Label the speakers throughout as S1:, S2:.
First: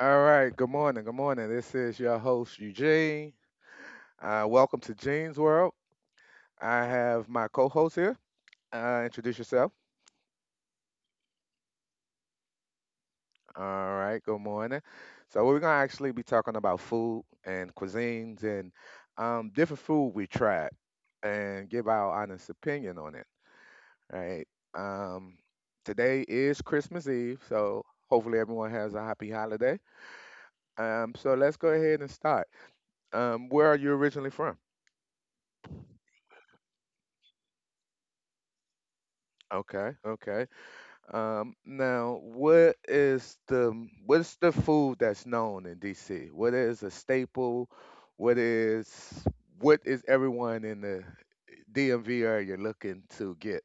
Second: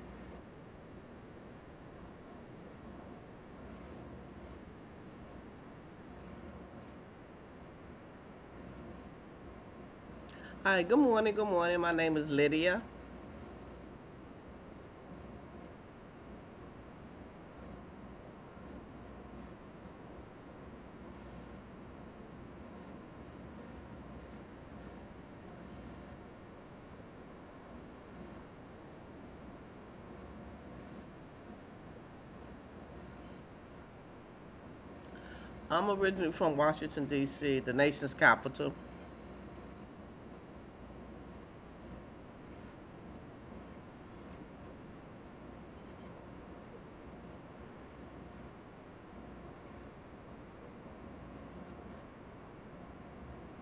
S1: All right. Good morning. Good morning. This is your host Eugene. Welcome to Gene's World. I have my co-host here. Introduce yourself.
S2: Hi, good morning, good morning. My name is Lydia.
S1: All right. Good morning. So we're gonna actually be talking about food and cuisines and different food we tried and give our honest opinion on it. Right. Um, today is Christmas Eve, so hopefully everyone has a happy holiday. So let's go ahead and start. Where are you originally from?
S2: I'm originally from Washington, D.C., the nation's capital.
S1: Okay. Okay. Now, what's the food that's known in DC? What is a staple? What is what is everyone in the DMV area looking to get?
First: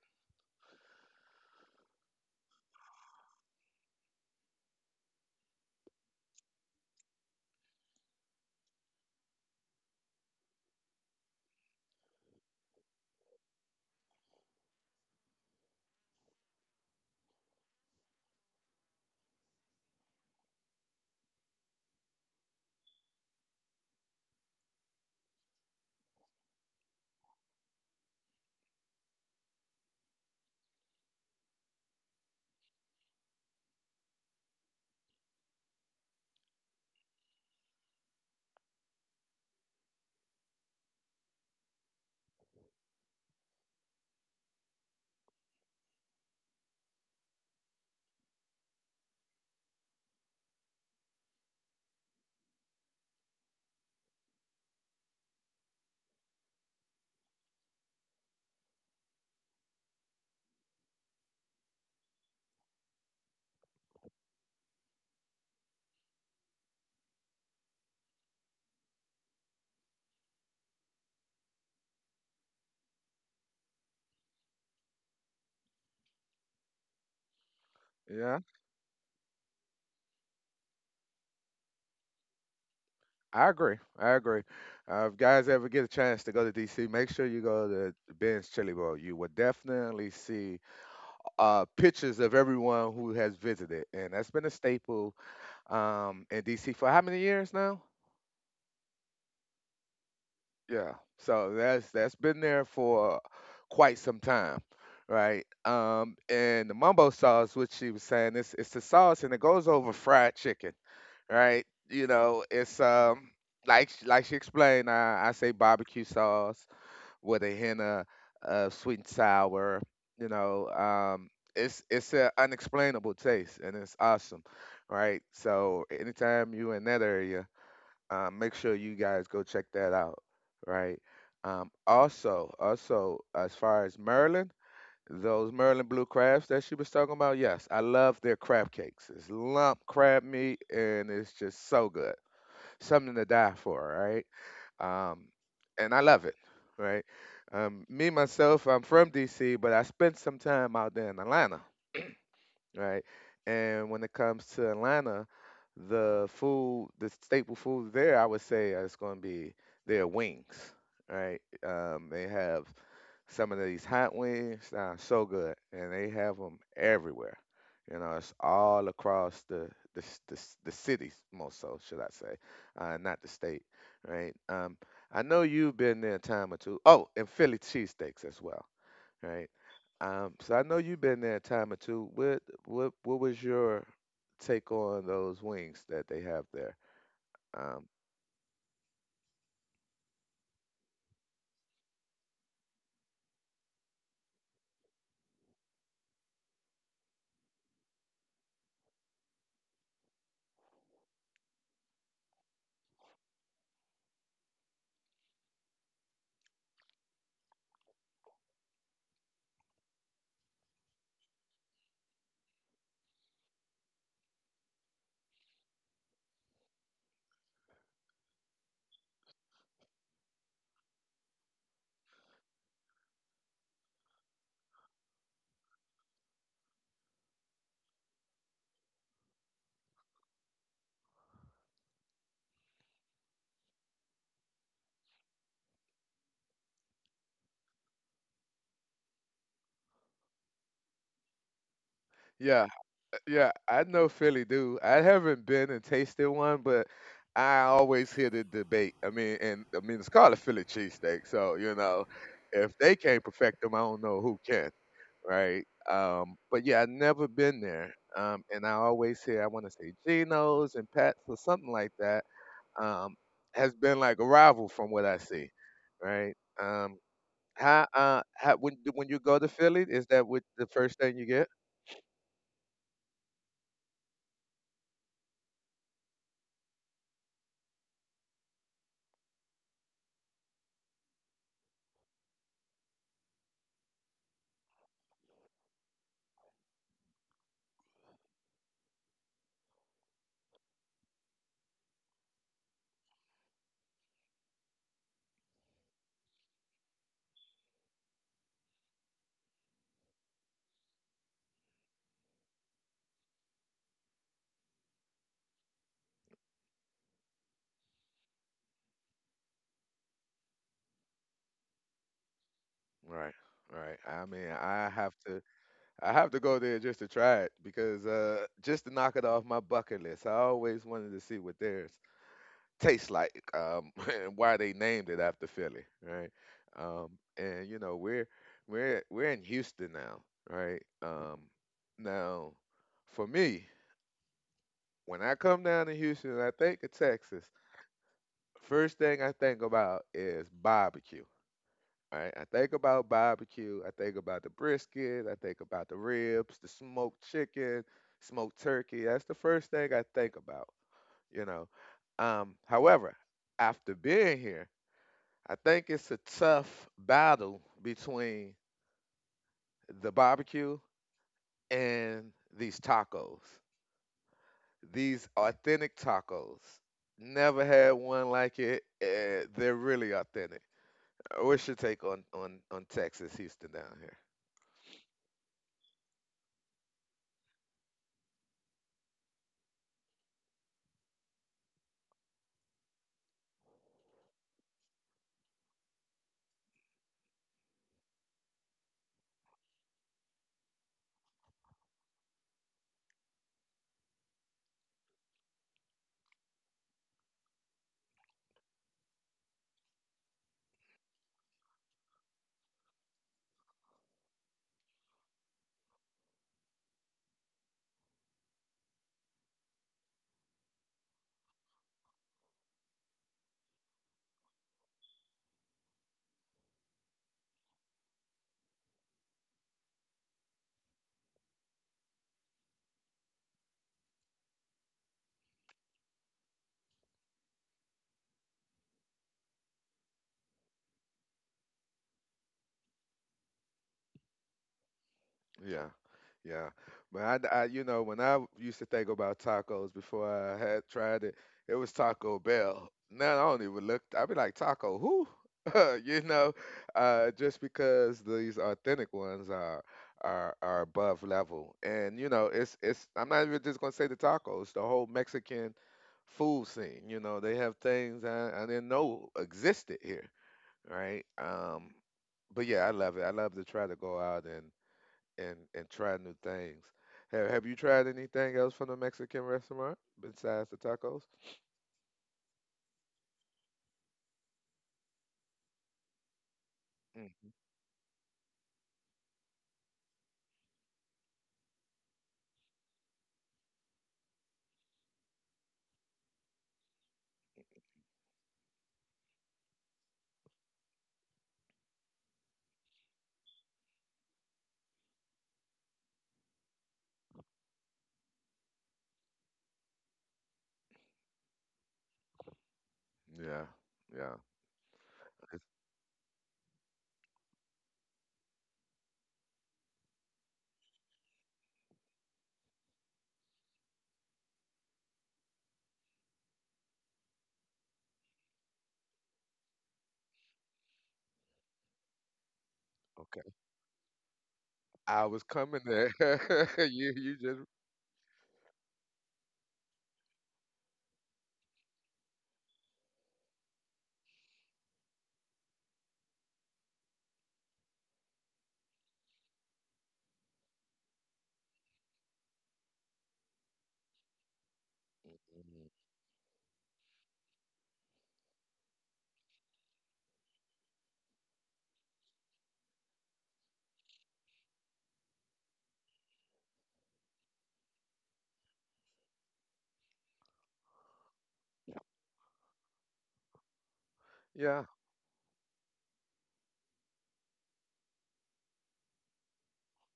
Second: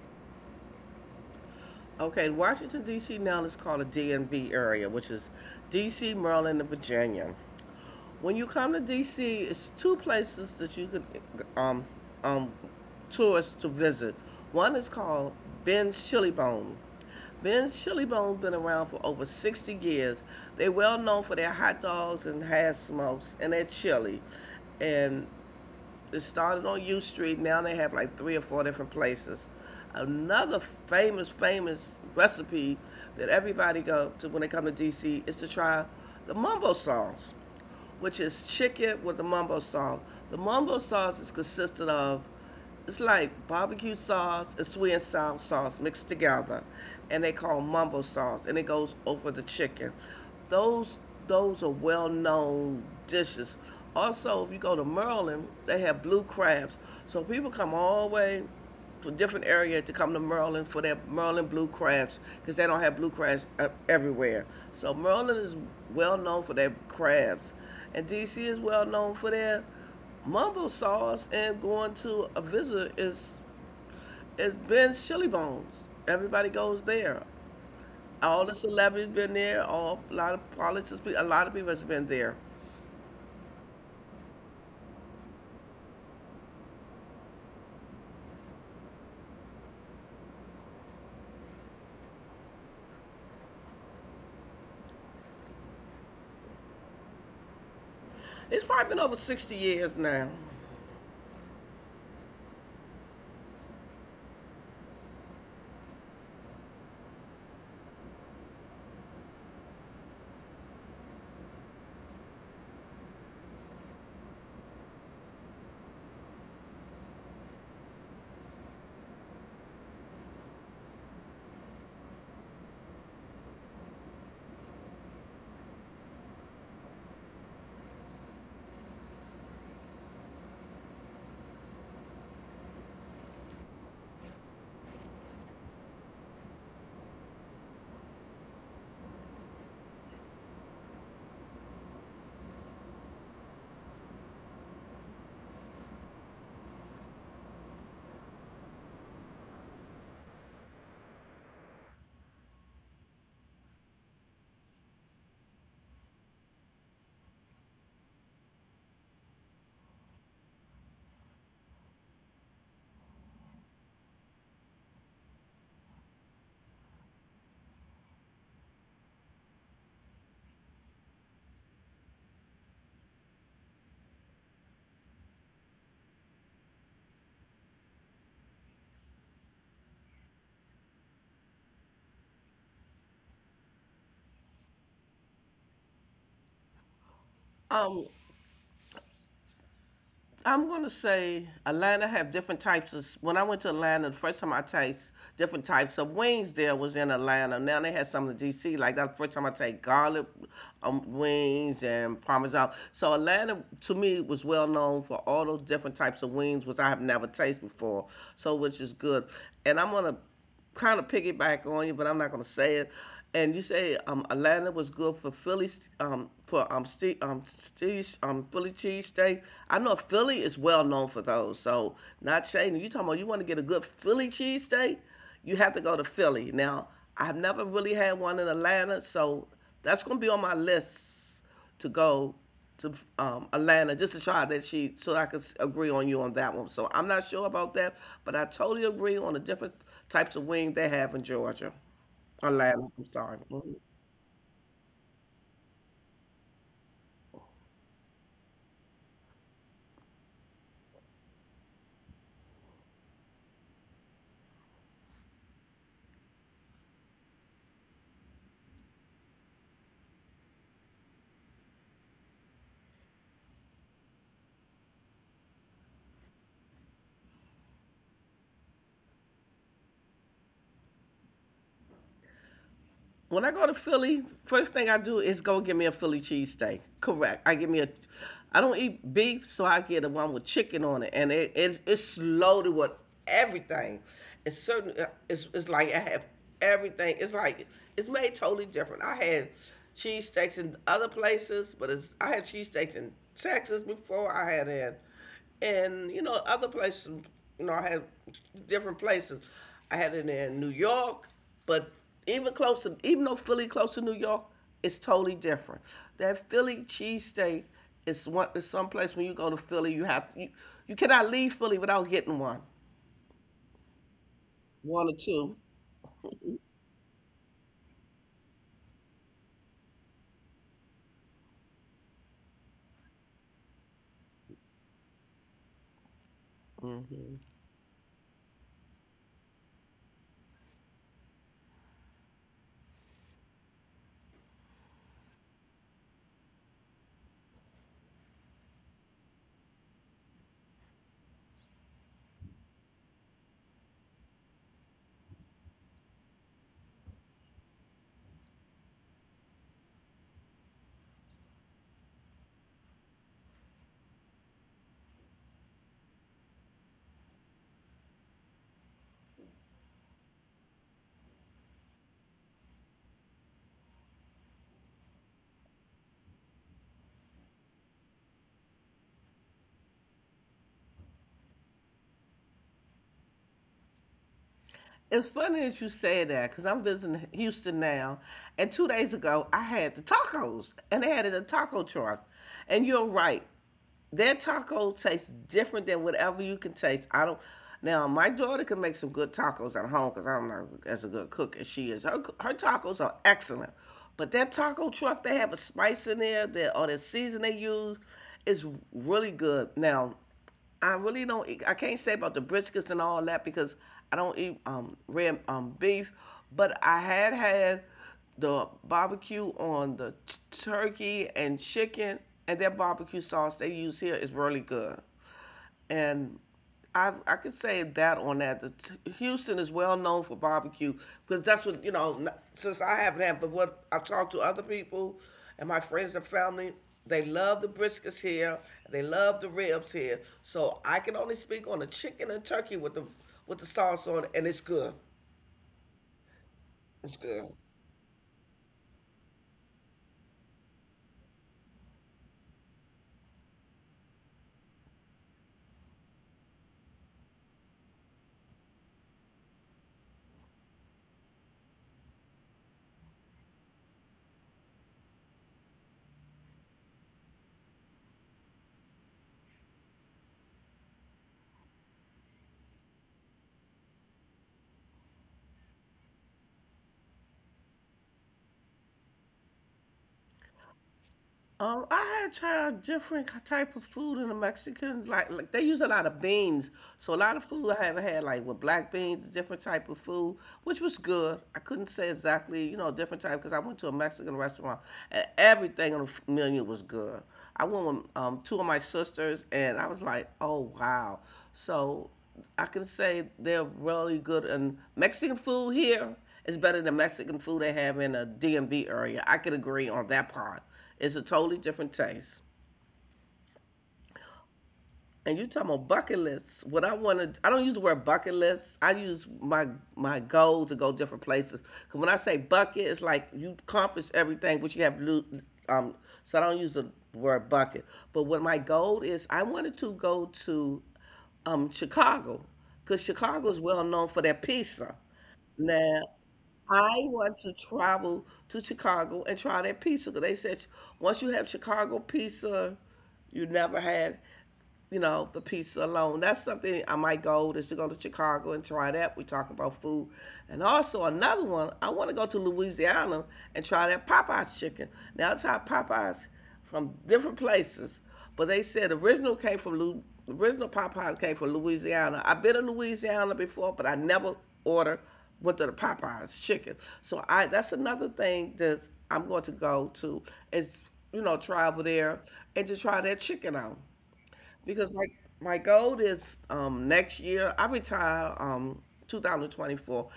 S2: Okay, Washington, D.C. now is called a DMV area, which is D.C., Maryland, and Virginia. When you come to D.C., it's two places that you could um, um, tourists to visit. One is called Ben's Chili Bone. Ben's Chili Bone's been around for over 60 years. They're well known for their hot dogs and hash smokes and their chili. And it started on U Street. Now they have like three or four different places. Another famous, famous recipe that everybody go to when they come to DC is to try the mumbo sauce, which is chicken with the mumbo sauce. The mumbo sauce is consisted of, it's like barbecue sauce and sweet and sour sauce mixed together, and they call mumbo sauce, and it goes over the chicken. Those those are well known dishes. Also, if you go to Maryland, they have blue crabs. So people come all the way for different area to come to Maryland for their Maryland blue crabs because they don't have blue crabs everywhere. So Maryland is well known for their crabs, and DC is well known for their mumbo sauce. And going to a visit is it's been Chili Bones. Everybody goes there.
S1: Yeah,
S2: All the celebrities been there. All a lot of politics, a lot of people has been there.
S1: I agree. I agree. If guys ever get a chance to go to DC, make sure you go to Ben's Chili Bowl. You will definitely see pictures of everyone who has visited, and that's been a staple in DC for how many years now?
S2: It's probably been over 60 years now.
S1: Yeah. So that's been there for quite some time, right? And the mumbo sauce, which she was saying, it's the sauce and it goes over fried chicken, right? You know, it's like she explained, I say barbecue sauce with a hint of sweet and sour. You know, it's an unexplainable taste and it's awesome, right? So anytime you in that area make sure you guys go check that out, right? Also, as far as Merlin, those Merlin blue crabs that she was talking about, yes, I love their crab cakes. It's lump crab meat, and it's just so good, something to die for, right? Um, and I love it, right? Me myself, I'm from D.C., but I spent some time out there in Atlanta, right? And when it comes to Atlanta, the food, the staple food there, I would say is going to be their wings, right? They have some of these hot wings, so good, and they have them everywhere. You know, it's all across the cities, most so should I say, not the state, right? I know you've been there a time or two. Oh, and Philly cheesesteaks as well. Right. So I know you've been there a time or two. What was your take on those wings that they have there? Um,
S2: Um, I'm gonna say Atlanta have different types of. When I went to Atlanta, the first time I taste different types of wings there was in Atlanta. Now they had some in D.C. Like that first time I take garlic wings and parmesan. So Atlanta to me was well known for all those different types of wings, which I have never tasted before. So which is good. And I'm gonna kind of piggyback on you, but I'm not going to say it. And you say Atlanta was good for Philly for ste ste Philly cheesesteak. I know Philly is well known for those. So not shading. You talking about you want to get a good Philly cheesesteak? You have to go to Philly. Now I've never really had one in Atlanta, so that's going to be on my list us to go to Atlanta just to try that she so I could agree on you on that one. So I'm not sure about that, but I totally agree on the different types of wings they have in Georgia,
S1: yeah,
S2: Atlanta. I'm sorry.
S1: yeah,
S2: Mhm.
S1: I know Philly do. I haven't been and tasted one, but I always hear the debate. I mean, and I mean it's called a Philly cheesesteak, so you know, if they can't perfect them, I don't know who can, right? But yeah, I've never been there, and I always hear I want to say Geno's and Pat's or something like that. Um, has been like a rival from what I see, right? Um, how when you go to Philly, is that what the first thing you get?
S2: When I go to Philly, first thing I do is go get me a Philly cheesesteak. Correct. I get me a. I don't eat beef, so I get the one with chicken on it, and it's loaded with everything. It's certain. It's like I have everything. It's like it's made totally different. I had cheesesteaks in other places, but it's I had cheesesteaks in Texas before. I had in, and you know, other places, you know, I had different places, I had it in New York, but even closer, even though Philly close to New York, it's totally different. That Philly cheesesteak is one is someplace when you go to Philly you have to, you cannot leave Philly without getting one
S1: Right. Right. I mean, I
S2: one
S1: have
S2: or
S1: to
S2: two.
S1: I have to go there just to try it because just to knock it off my bucket list. I always wanted to see what theirs tastes like and why they named it after Philly, right? And you know, we're in Houston now, right? Now, for me, when I come down to Houston and I think of Texas, first thing I think about is barbecue. Right? I think about barbecue. I think about the brisket. I think about the ribs, the smoked chicken, smoked turkey. That's the first thing I think about, you know. However, after being here, I think it's a tough battle between the barbecue and these tacos. These authentic tacos. Never had one like it. They're really authentic. What's your take on on Texas, Houston down here?
S2: It's funny that you say that because I'm visiting Houston now, and 2 days ago I had the tacos and they had it in a taco truck, and you're right, their taco tastes different than whatever you can taste. I don't. Now my daughter can make some good tacos at home because I'm not as a good cook as she is. Her tacos are excellent, but that taco truck they have a spice in there that or the season they use is really good. Now I really don't. Eat, I can't say about the briskets and all that because I don't eat red beef, but I had the barbecue on the turkey and chicken, and their barbecue sauce they use here is really good. And I could say that on that. The Houston is well known for barbecue because that's what you know. Since I haven't had, but what I talked to other people and my friends and family, they love the briskets here. They love the ribs here. So I can only speak on the chicken and turkey with the sauce on, it, and it's good.
S1: Yeah, yeah.
S2: It's
S1: But I,
S2: good.
S1: I, you know, when I used to think about tacos before I had tried it, it was Taco Bell. Now I don't even look. I'd be like Taco who? you know, just because these authentic ones are are above level, and you know, it's it's. I'm not even just gonna say the tacos. The whole Mexican food scene. You know, they have things I didn't know existed here, right? But yeah, I love it. I love to try to go out and and try new things. Have you tried anything else from the Mexican restaurant besides the tacos?
S2: I had tried different type of food in the Mexican, like they use a lot of beans. So a lot of
S1: Hmm.
S2: food I haven't had, like with black beans, different type of food, which was good. I couldn't say exactly, you know, different type because I went to a Mexican restaurant and everything on the menu was good. I went with two of my sisters and I was like, oh wow. So I can say they're really good. And Mexican food here is better than Mexican food they have in the DMV area. I could agree on that part. It's a totally different taste.
S1: Yeah, yeah.
S2: And you
S1: It's—
S2: talking about bucket lists. What I want to, I don't use the word bucket lists. I use my goal to go different places. Cause when I say bucket, it's like you accomplish everything, which you have to. um. So I don't use the word bucket. But what my goal is, I wanted to go to Chicago, cause Chicago
S1: okay.
S2: is well known for their pizza.
S1: I was coming
S2: Now,
S1: there.
S2: I
S1: you
S2: want to
S1: just.
S2: travel to Chicago and try that pizza. 'Cause they said once you have Chicago pizza, you never had, you know, the pizza alone. That's something I might go is to go to Chicago and try that. We talk about food. And also another one, I want to go to Louisiana and try that Popeye's chicken. Now it's how
S1: Mhm.
S2: Popeye's from different places, but they said original came from original Popeye's came from Louisiana. I've been to Louisiana before, but I never ordered went to the Popeye's chicken. So I that's another thing that I'm going to go to is, you know, travel there and to try that chicken out
S1: Yeah,
S2: because my goal is next year I retire 2024.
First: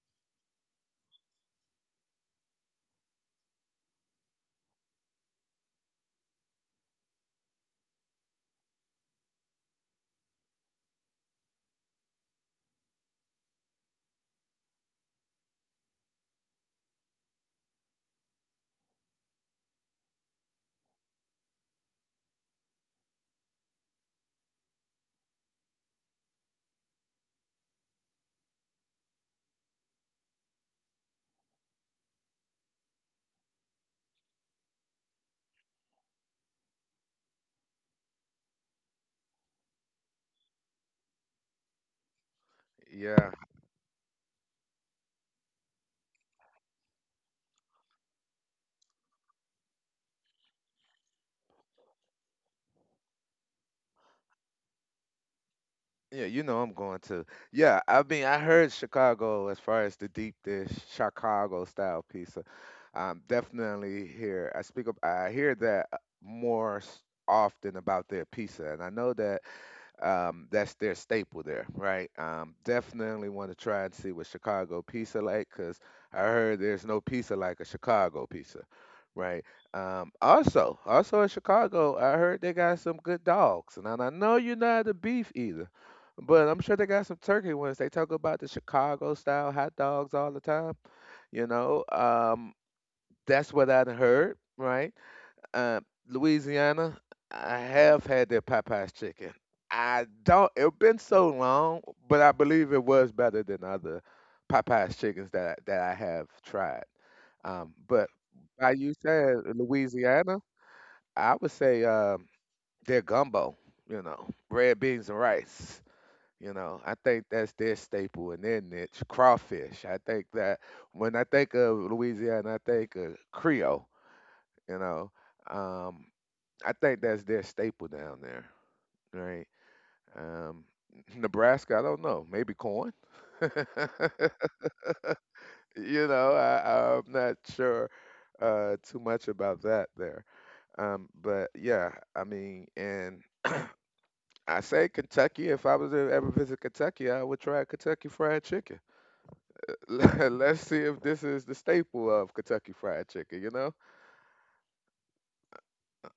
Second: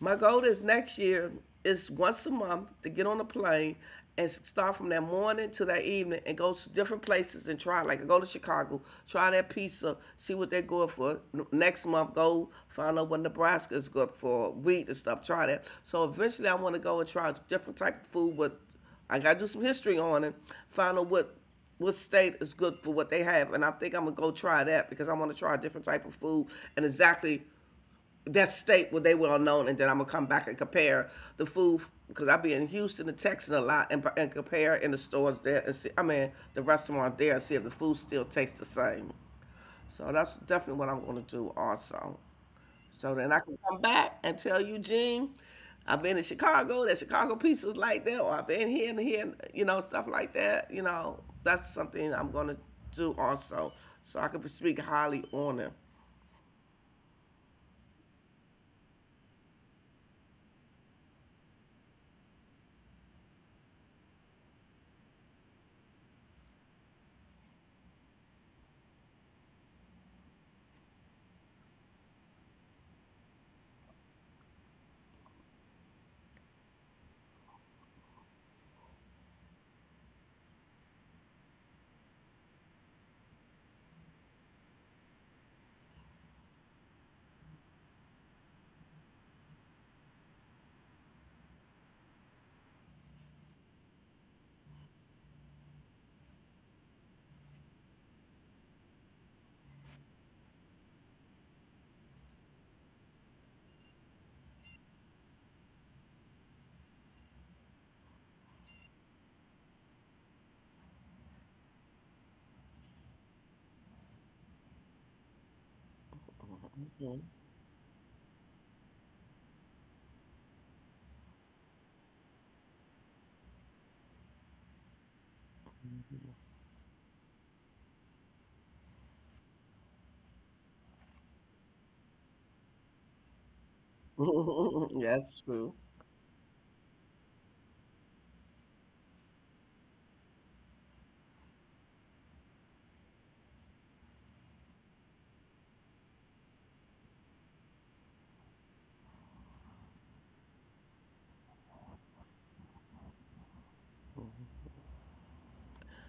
S2: My goal is next year is once a month to get on a plane and start from that morning to that evening and go to different places and try. Like go to Chicago, try that pizza, see what they're good for. Next month, go find out what Nebraska is good for, wheat and stuff. Try that. So eventually, I want to go and try different type of food. With I got to do some history on it, find out what state is good for what they have, and I think I'm gonna go try that because I want to try a different type of food and exactly that state where they well known, and then I'm gonna come back and compare the food because I be in Houston and Texas a lot, and compare in the stores there and see. I mean, the restaurant there and see if the food still tastes the same. So that's definitely what I'm gonna do also. So
S1: yeah,
S2: then I can come back and tell Eugene, I've been in Chicago, that Chicago pizza's like that, or I've been here and here, you know, stuff like that. You know, that's something I'm gonna do also, so I can speak highly on it.
S1: yeah. You know I'm going to yeah. I mean I heard Chicago as far as the deep dish Chicago style pizza. I'm definitely here. I speak up. I hear that more often about their pizza, and I know that that's their staple there, right? Definitely want to try and see what Chicago pizza like, cause I heard there's no pizza like a Chicago pizza, right? Also in Chicago, I heard they got some good dogs, and I know you're not the beef either, but I'm sure they got some turkey ones. They talk about the Chicago style hot dogs all the time, you know. That's what I'd heard, right? Uh, Louisiana, I have had their Popeyes chicken. I don't. It's been so long, but I believe it was better than other Popeyes chickens that I have tried. But by you saying Louisiana, I would say their gumbo. You know, red beans and rice. You know, I
S2: Mhm.
S1: think that's their staple and their niche. Crawfish. I think that when I think of Louisiana, I think of Creole. You know, um, I think that's their staple down there, right? Um, Nebraska, I don't know. Maybe corn.
S2: That's true.
S1: you know, I'm not sure too much about that there. But yeah, I mean, and I say Kentucky. If I was to ever visit Kentucky, I would try Kentucky Fried Chicken. Let's see if this is the staple of Kentucky Fried Chicken. You know,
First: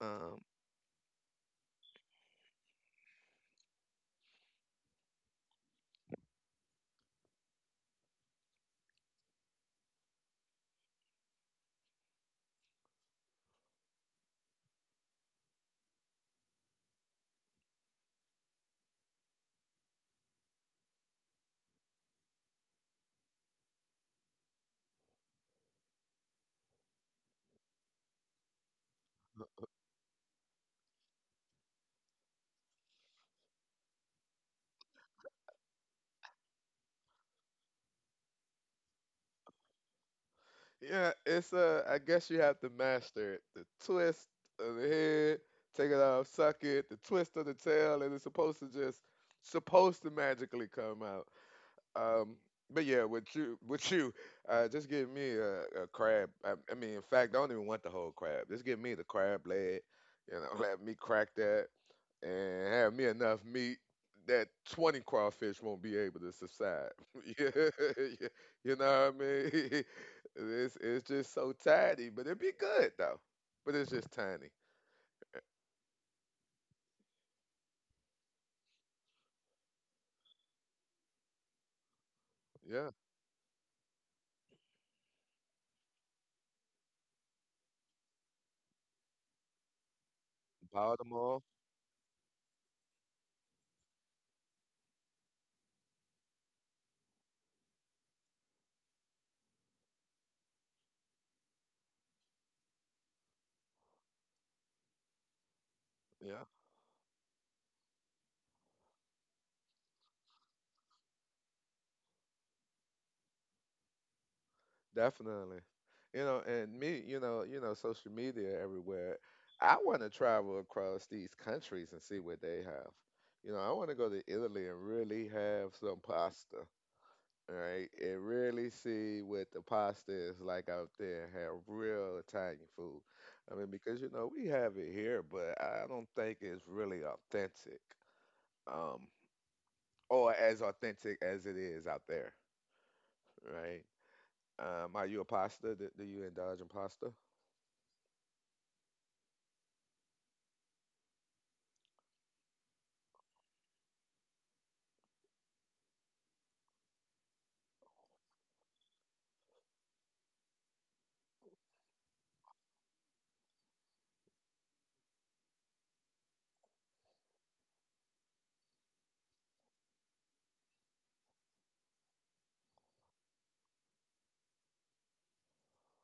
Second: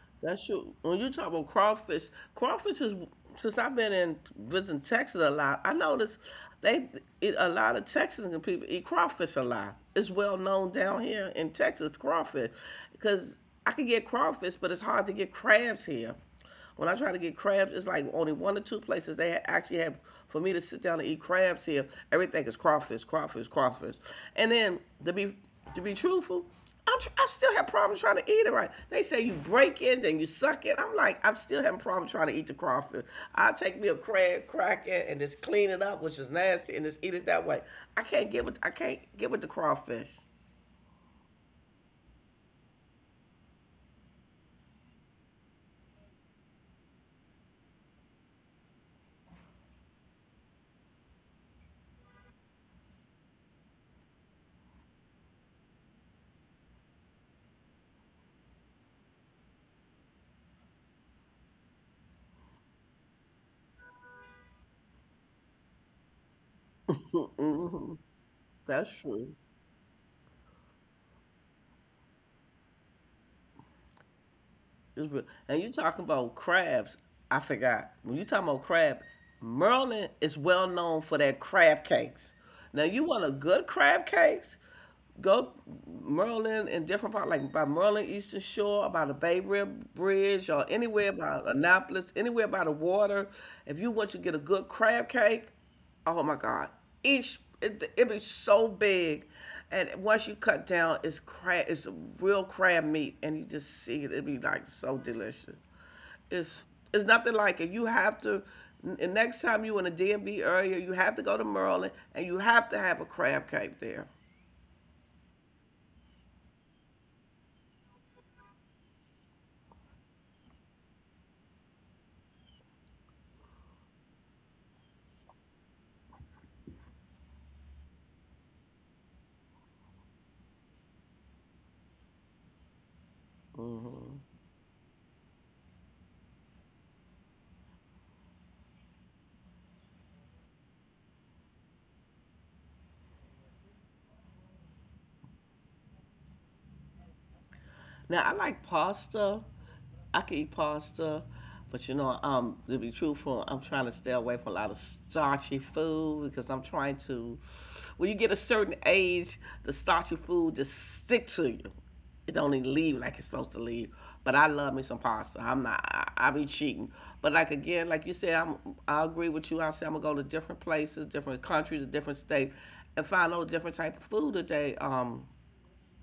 S1: um,
S2: That's true. When you talk about crawfish, crawfish is since I've been in visiting Texas a lot. I noticed they eat a lot of Texas people eat crawfish a lot. It's well known down here in Texas crawfish, because I can get crawfish, but it's hard to get crabs here. When I try to get crabs, it's like only one or two places they actually have for me to sit down and eat crabs here. Everything is crawfish, crawfish, crawfish. And then to be to be truthful, I still have problems trying to eat it right. They say you break it and you suck it. I'm like, I'm still having problems trying to eat the crawfish. I take me a crab, crack it, and just clean it up, which is nasty, and just eat it that way. I can't get with the crawfish.
S1: yeah, it's I guess you have to master it. The twist of the head, take it off, suck it, the twist of the tail, and it's supposed to just supposed to magically come out. Um, but yeah, with you, with you, just give me a crab. I mean, in fact, I don't even want the whole crab. Just give me the crab leg. You know, let me crack that and have me enough meat that 20 crawfish won't be able to subside. yeah, yeah, you
S2: That's
S1: know what I
S2: true.
S1: mean? It's just so tiny, but it'd be good though. But it's just tiny.
S2: It was real. And you talking about crabs? I forgot. When you talking about crab, Maryland is well known for their crab cakes. Now
S1: Yeah.
S2: you want a good crab cakes? Go Maryland and different part like by Maryland Eastern Shore, by the Bay Rib Bridge, or anywhere
S1: Baltimore.
S2: by Annapolis, anywhere by the water. If you want to get a good crab cake, oh my god, it be so big, and once you cut down it's crab, it's real crab meat, and you just see it, it be like so delicious.
S1: Yeah.
S2: It's it's nothing like it. You have to next time you in a dmb area, you have to go to Maryland and you have to have a crab cake there.
S1: Definitely. You know, and me, you know, social media everywhere. I want to travel across these countries and see what they have. You know, I want to go to Italy and really have some pasta, right? And really see what the pasta is like out there, have real Italian food. I mean, because you know, we have it here, but I don't think it's really authentic. Um, or as authentic as it is out there, right? Are you a pasta? Do you indulge in pasta?
S2: Now I like pasta. I can eat pasta, but to be truthful, I'm trying to stay away from a lot of starchy food because I'm trying to. When you get a certain age, the starchy food just stick to you. It don't even leave like it's supposed to leave. But I love me some pasta. I'm not. I be cheating. But like again, like you said, I'm. I agree with you. I say I'm gonna go to different places, different countries, different states, and find out different type of food that they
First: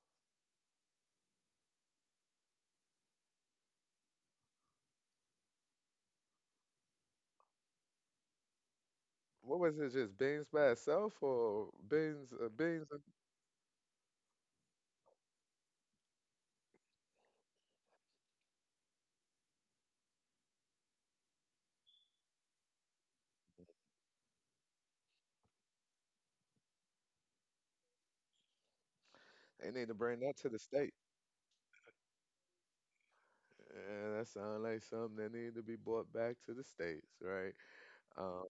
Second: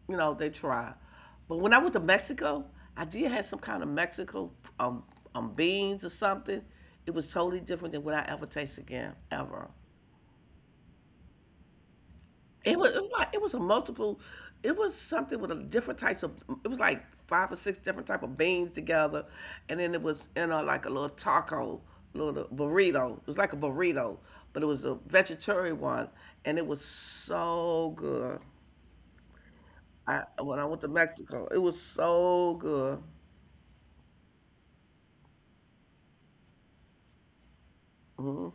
S2: you know, they try. But when I went to Mexico, I did have some kind of Mexico um, beans or something. It was totally different than what I ever taste again,
S1: What
S2: ever.
S1: was it? Just beans by itself, or beans?
S2: It
S1: Beans.
S2: was, it
S1: And—
S2: was like it was a multiple. It was something with a different types of. It was like five or six different type of beans together, and then it was in a like a little taco, little burrito. It was like a burrito, but it was a vegetarian one, and it was so good.
S1: they need to
S2: I
S1: bring that to
S2: when
S1: the
S2: I went to
S1: state.
S2: Mexico, it was so good.
S1: Yeah, that sounds like something that need to be brought back to the states, right? Um,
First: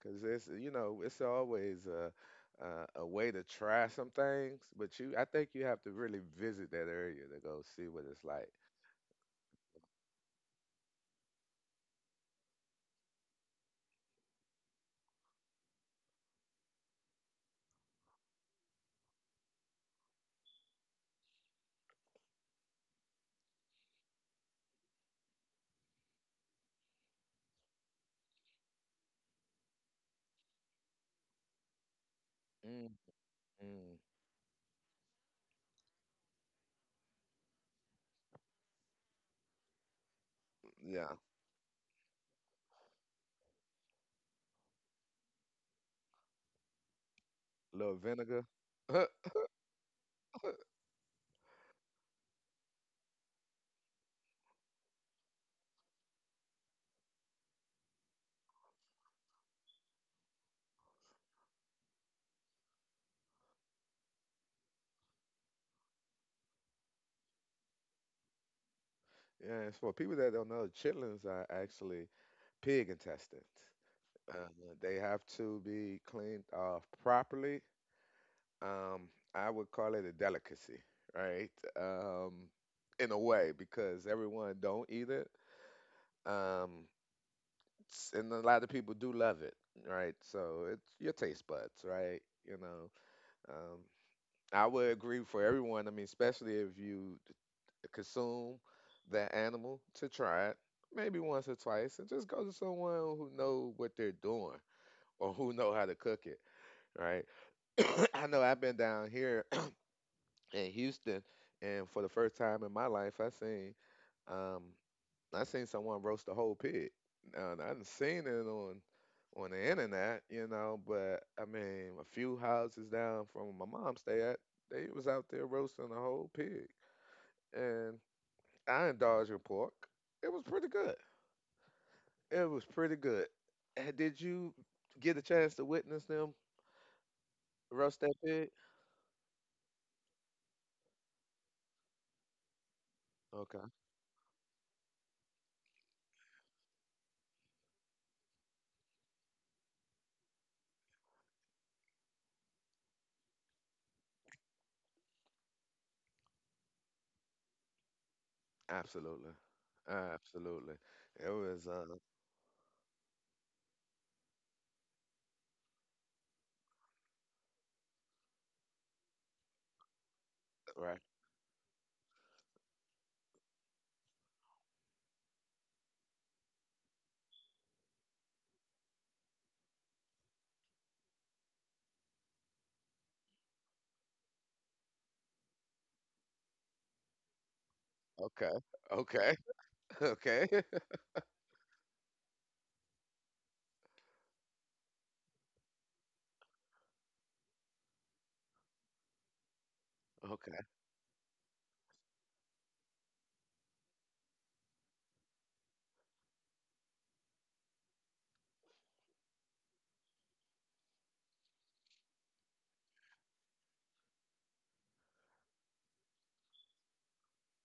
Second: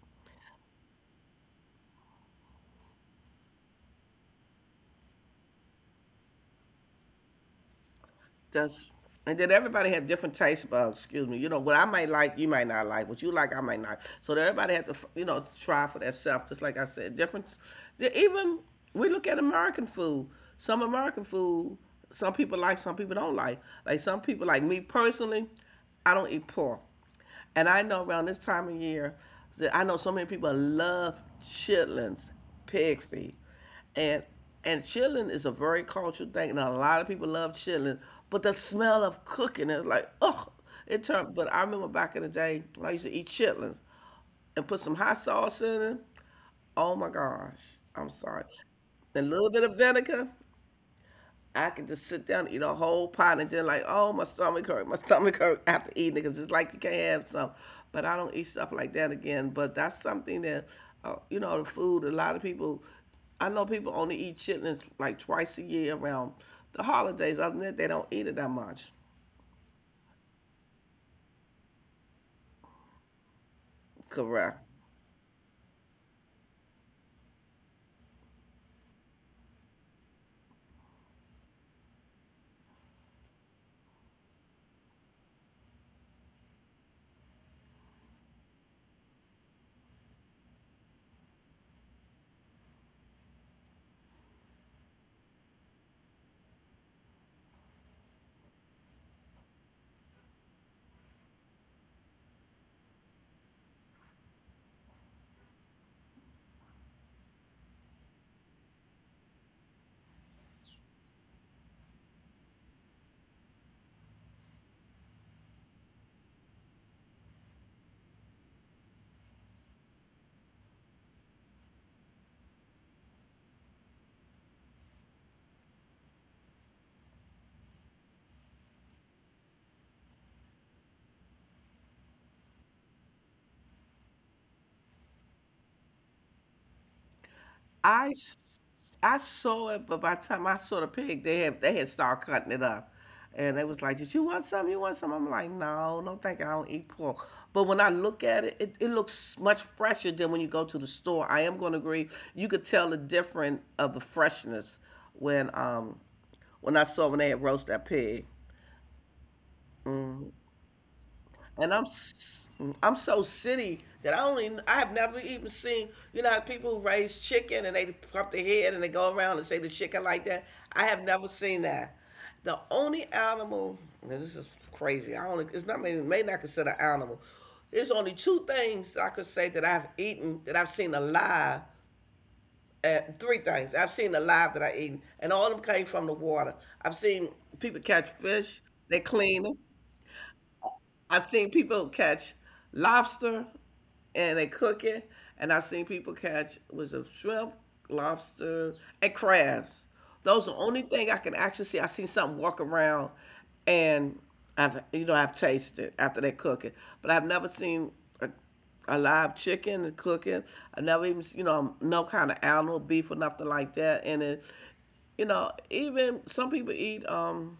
S1: 'cause it's you know it's always a way to try some things, but you I think you have to really visit that area to go see what it's like.
S2: That's and then everybody have different tastes. But excuse me, you know what I might like, you might not like. What you like, I might not. So that everybody have to, you know, try for themselves. Just like I said, difference. Even we look at American food. Some American food, some people like, some people don't like. Like some people like me personally, I don't eat pork. And I know around this time of year, that I know so many people love chitlins,
S1: Mm.
S2: pig feet,
S1: Mm.
S2: and and chitlin is a very cultural thing, and a lot of people love chitlin. But the smell of cooking is like, oh, it
S1: Yeah,
S2: turned. But I remember back in the day, when I used to eat chitlins and put some hot sauce in it. Oh my gosh,
S1: a little
S2: I'm
S1: vinegar.
S2: sorry, a little bit of vinegar. I can just sit down and eat a whole pot and then like, oh, my stomach hurt after eating it because it's like you can't have some. But I don't eat stuff like that again. But that's something that, you know, the food. A lot of people, I know people only eat chitlins like twice a year around the holidays. Other than that, they don't eat it that much.
S1: Yeah, and for people that don't know, chitlins are actually pig intestines. Uh,
S2: Correct.
S1: they have to be cleaned off properly. I would call it a delicacy, right? Um, in a way, because everyone don't eat it, um, s- and a lot of people do love it, right? So it's your taste buds, right? You know, um, I would agree for everyone. I mean, especially if you consume that animal to try it, maybe once or twice, and just go to someone who know what they're doing or who know how to cook it, right? I know I've been down here in Houston, and for the first time in my life, um I seen someone roast a whole pig. Now, I didn't seen it on the internet, you know, but I mean, a few houses down from where my mom stay at, they was out there roasting a whole pig, and I indulged in pork. It was pretty good. It was pretty good. Did you get a chance to witness them roast that
S2: I s-
S1: pig?
S2: I saw it, but by the time I saw the pig, they had started cutting it up, and
S1: Okay.
S2: they was like, "Did you want some? You want some?" I'm like, "No, no, thank you. I don't eat pork." But when I look at it, it looks much fresher than when you go to the store. I am going to agree. You could tell the difference of the freshness when um when I saw when they had roast that pig.
S1: Absolutely. Absolutely. It was
S2: and I'm s- I'm so city that I only I have never even seen you know how people who raise chicken and they pop their head and they go around and say the chicken like that. I
S1: right.
S2: have never seen that. The only animal and this is crazy. I only it's not maybe may not consider animal. There's only two things I could say that I've eaten that I've seen alive. Three things I've seen alive that I eaten, and all of them came from the water. I've seen people catch
S1: Okay.
S2: fish. They
S1: Okay.
S2: clean them.
S1: Okay.
S2: I've seen people catch lobster and they cook it, and I've seen people catch was a shrimp, lobster, and crabs. Those are the
S1: Okay.
S2: only thing I can actually see. I seen something walk around, and I've you know I've tasted after they cook it, but I've never seen a, a live chicken and cooking. I never even you know no kind of animal, beef or nothing like that. And it. You know, even some people eat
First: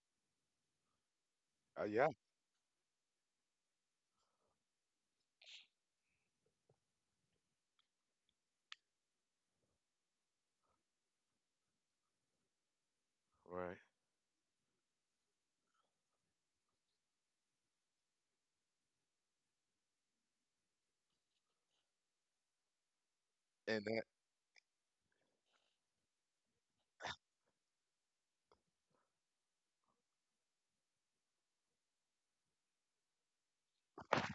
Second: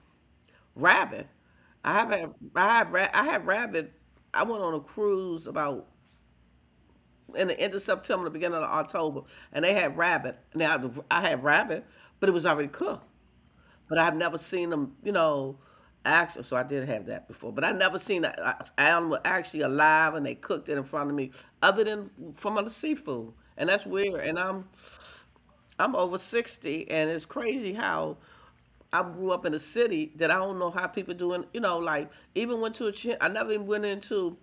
S2: rabbit. I
S1: Yeah.
S2: have had, I had rabbit. I went on a cruise about in the end of September, the beginning of October, and they had rabbit. Now I had rabbit, but it was already cooked.
S1: Right.
S2: But I've never seen them, you know, actually. So I did have that before, but I never seen an animal actually alive and they cooked it in front of me, other than from other seafood, and
S1: And
S2: that's
S1: that
S2: weird. And I'm over 60, and it's crazy how I grew up in a city that I don't know how people doing, you know, like, even went to a chin, I never even went into,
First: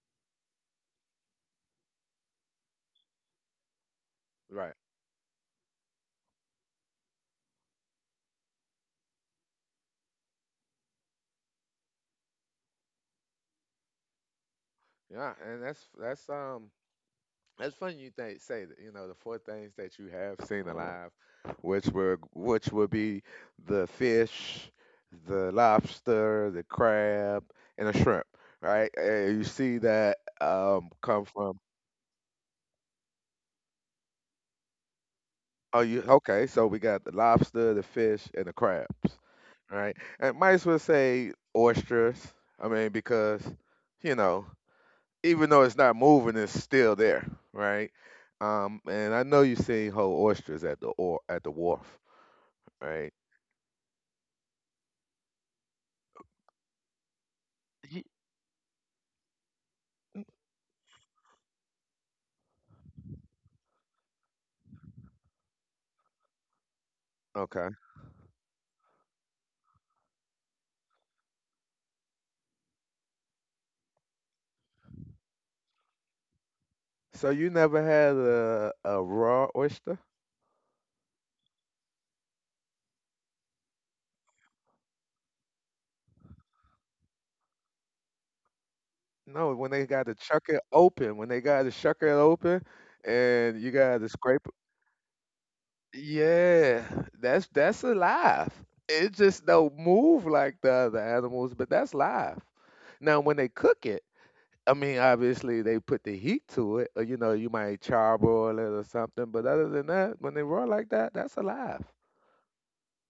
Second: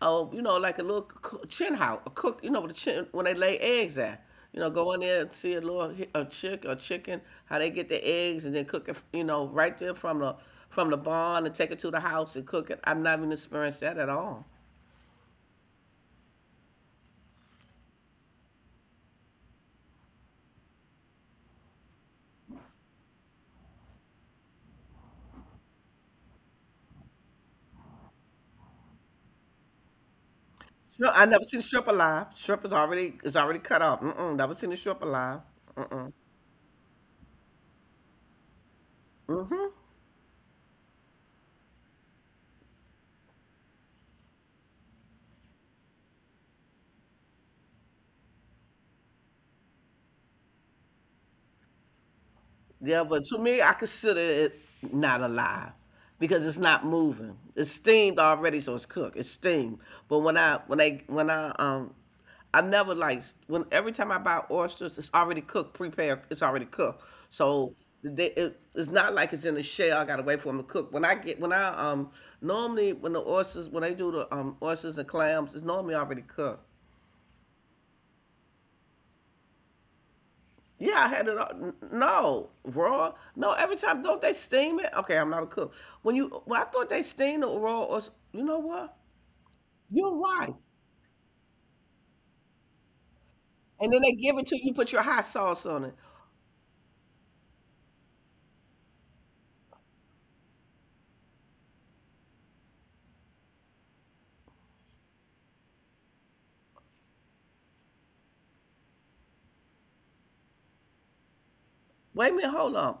S2: oh, you know, like a little chin house, a cook, you know, with a chin, when they lay eggs at. You know,
S1: right.
S2: go in there and see a little a chick or chicken, how they get the eggs and then cook it, you know, right there from the barn and take it to the house and cook it. I've not even experienced that at all.
S1: Yeah. And that's funny you think say that, you know, the four things that you have seen alive, which would be the fish, the lobster, the crab, and a shrimp. Right. And you see that
S2: No,
S1: come
S2: I never
S1: from...
S2: seen shrimp alive. Shrimp is already cut off. Mm-mm, never seen a shrimp alive.
S1: Oh, you okay? So we got the lobster, the fish, and the crabs, right? And might as well say oysters. I mean, because you know, even though it's not moving, it's still there, right? And I know you seen whole oysters at the or at the wharf,
S2: Yeah,
S1: right?
S2: but to me, I consider it not alive because it's not moving. It's
S1: Ye-
S2: steamed already, so it's cooked. It's steamed. But when I when I when I I've never like when every time I buy oysters, it's already cooked, prepared. It's already cooked.
S1: Okay.
S2: So they, it, it's not like it's in a shell. I gotta wait for them to cook. When I get when I normally when the oysters when they do the oysters and clams, it's normally already cooked.
S1: So you never had a raw oyster?
S2: Yeah, I had it all. No, raw. No, every time don't they steam it? Okay, I'm not a cook. When you, well, I thought they steam it raw. Or you know what?
S1: No, when they got to
S2: You're
S1: chuck it
S2: right.
S1: open, when they got to chuck it open, and you got
S2: And
S1: to
S2: then they
S1: scrape...
S2: give it to you. Put your hot sauce on it.
S1: Yeah, that's alive. It just don't move like the other animals, but that's live. Now, when they cook it, I mean, obviously they put the heat to it, or you know, you might charbroil it or something. But other than that, when they raw like that, that's alive.
S2: Wait a minute. Hold on.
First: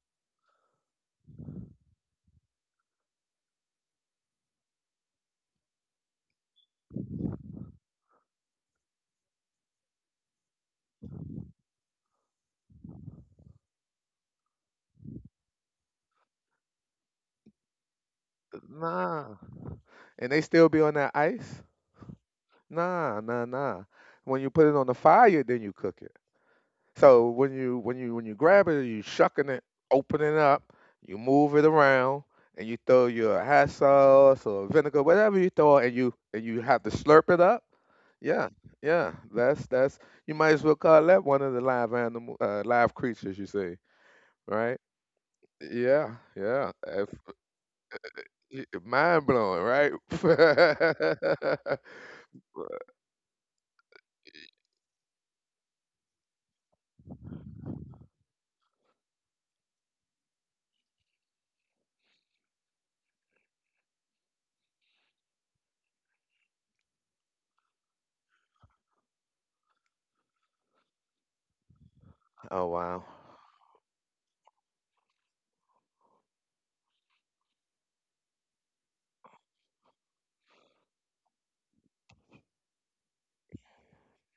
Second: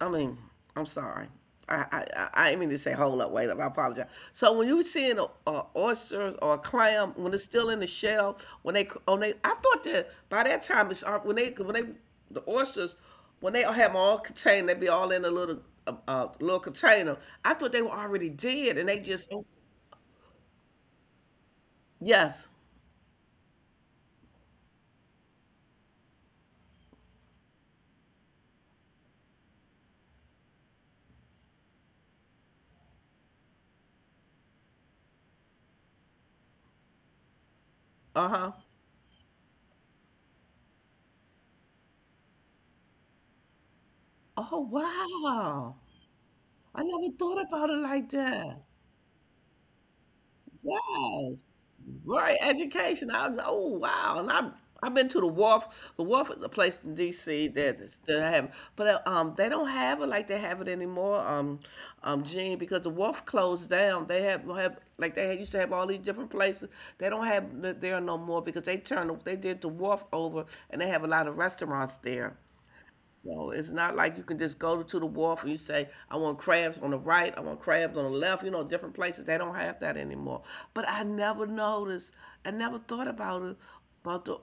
S2: I mean, I'm sorry. I didn't mean to say hold up, wait up. I apologize. So when you were seeing a oysters or a clam when it's still in the shell, when they on they, I thought that by that time it's when they the oysters when they have them all contained, they be all in a little little container. I thought they were already dead, and they just
S1: Nah,
S2: oh,
S1: and they still be on that ice.
S2: yes,
S1: Nah, nah, nah. When you put it on the fire, then you cook it. So when you when you grab it, you shucking it, open it up, you move it around, and you throw your hot sauce or vinegar, whatever you throw, and you have to slurp it up.
S2: uh
S1: Yeah,
S2: huh.
S1: yeah. That's, you might as well call that one of the live animal live creatures you see,
S2: Oh
S1: right?
S2: wow!
S1: Yeah, yeah.
S2: I never
S1: If,
S2: thought about it like that.
S1: y- Mind blowing, right?
S2: Yes. Right. Education. I was oh wow. And I I've been to the wharf. The wharf is a place in DC that is- that have but they don't have it like they have it anymore. Gene, because the wharf closed down. They have like they had- used to have all these different places. They don't have it there no more because they turned they did the wharf over and they have a lot of restaurants there.
S1: Oh wow.
S2: So it's not like you can just go to the wharf and you say, I want crabs on the right, I want crabs on the left, you know, different places. They don't have that anymore. But I never noticed, I never thought about it, about the,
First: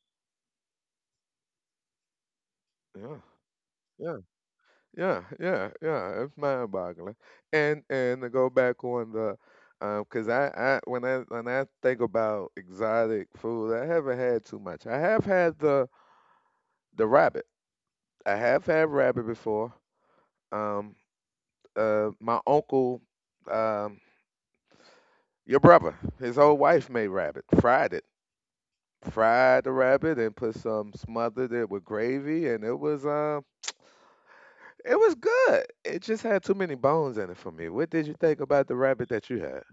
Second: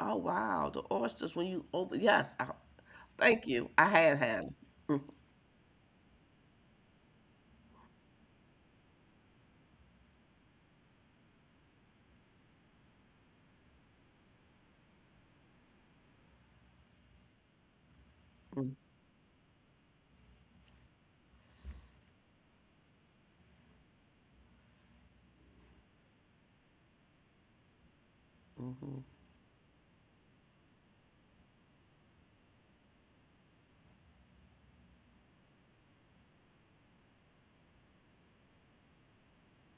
S2: oh wow, the oysters when you open, yes, I,
S1: Yeah,
S2: thank you. I
S1: yeah.
S2: had had them.
S1: Yeah, yeah, yeah. It's mind-boggling, and to go back on the, 'cause I when I when I think about exotic food, I haven't had too much. I have had the rabbit. I have had rabbit before. Um, my uncle, um, your brother, his old wife made rabbit, fried it, fried the rabbit, and put some smothered it with gravy, and it was good. It just had too many bones in it for me. What did you think about the rabbit that you had?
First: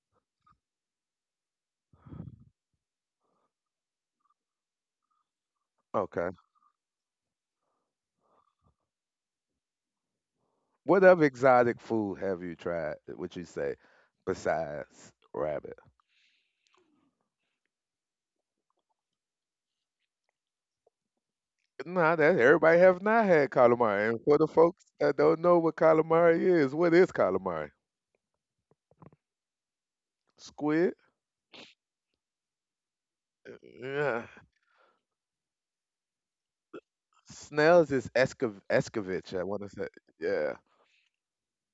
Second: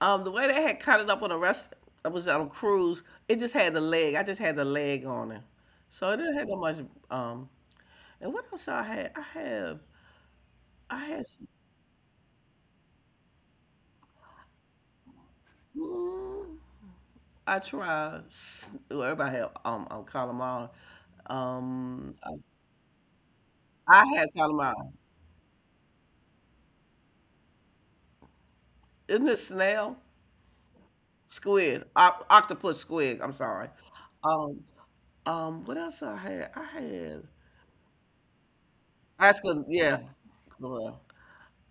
S2: The way they had cut it up on a rest, I was on a cruise, it just had the leg. I just had the leg on it. So it
S1: Okay.
S2: didn't have that much, um, and what else I had? I had,
S1: What
S2: I had,
S1: other exotic food have you tried? Would you say besides rabbit?
S2: mm, I try. Well, everybody have calamari.
S1: Nah,
S2: Um,
S1: that everybody have not had
S2: I
S1: calamari. And
S2: had
S1: for the folks
S2: calamari.
S1: that don't know what calamari is, what is calamari?
S2: Isn't it snail?
S1: Squid?
S2: Squid. Oc octopus squid. I'm sorry.
S1: Yeah.
S2: Um, what else I had? I had.
S1: Snails is escovitch, I
S2: That's
S1: want
S2: good.
S1: to say.
S2: Yeah.
S1: Yeah.
S2: Well,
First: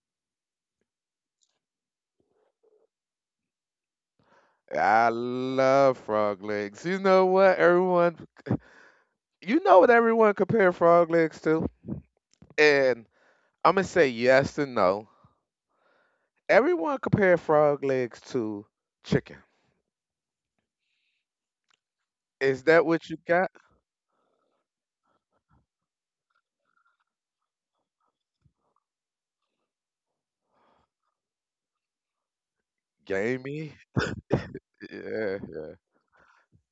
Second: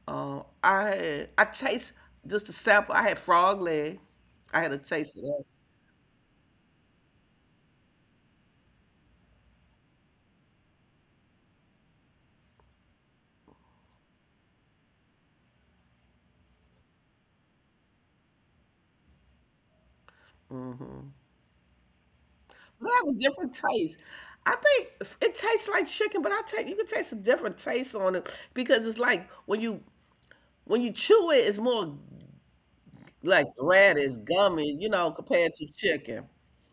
S2: I had. I taste just a sample. I had frog legs. I had a
S1: I
S2: taste of that.
S1: love frog legs. You know what, everyone? You know what everyone compare frog legs to? And I'm going to say yes and no. Everyone compare frog legs to chicken. Is that
S2: But I
S1: what
S2: have a
S1: you got?
S2: different taste. I think it tastes like chicken, but I take you can taste a different taste on it because it's like when you chew it, it's more like
S1: Gamey?
S2: thread, it's gummy, you know,
S1: Yeah,
S2: compared to chicken.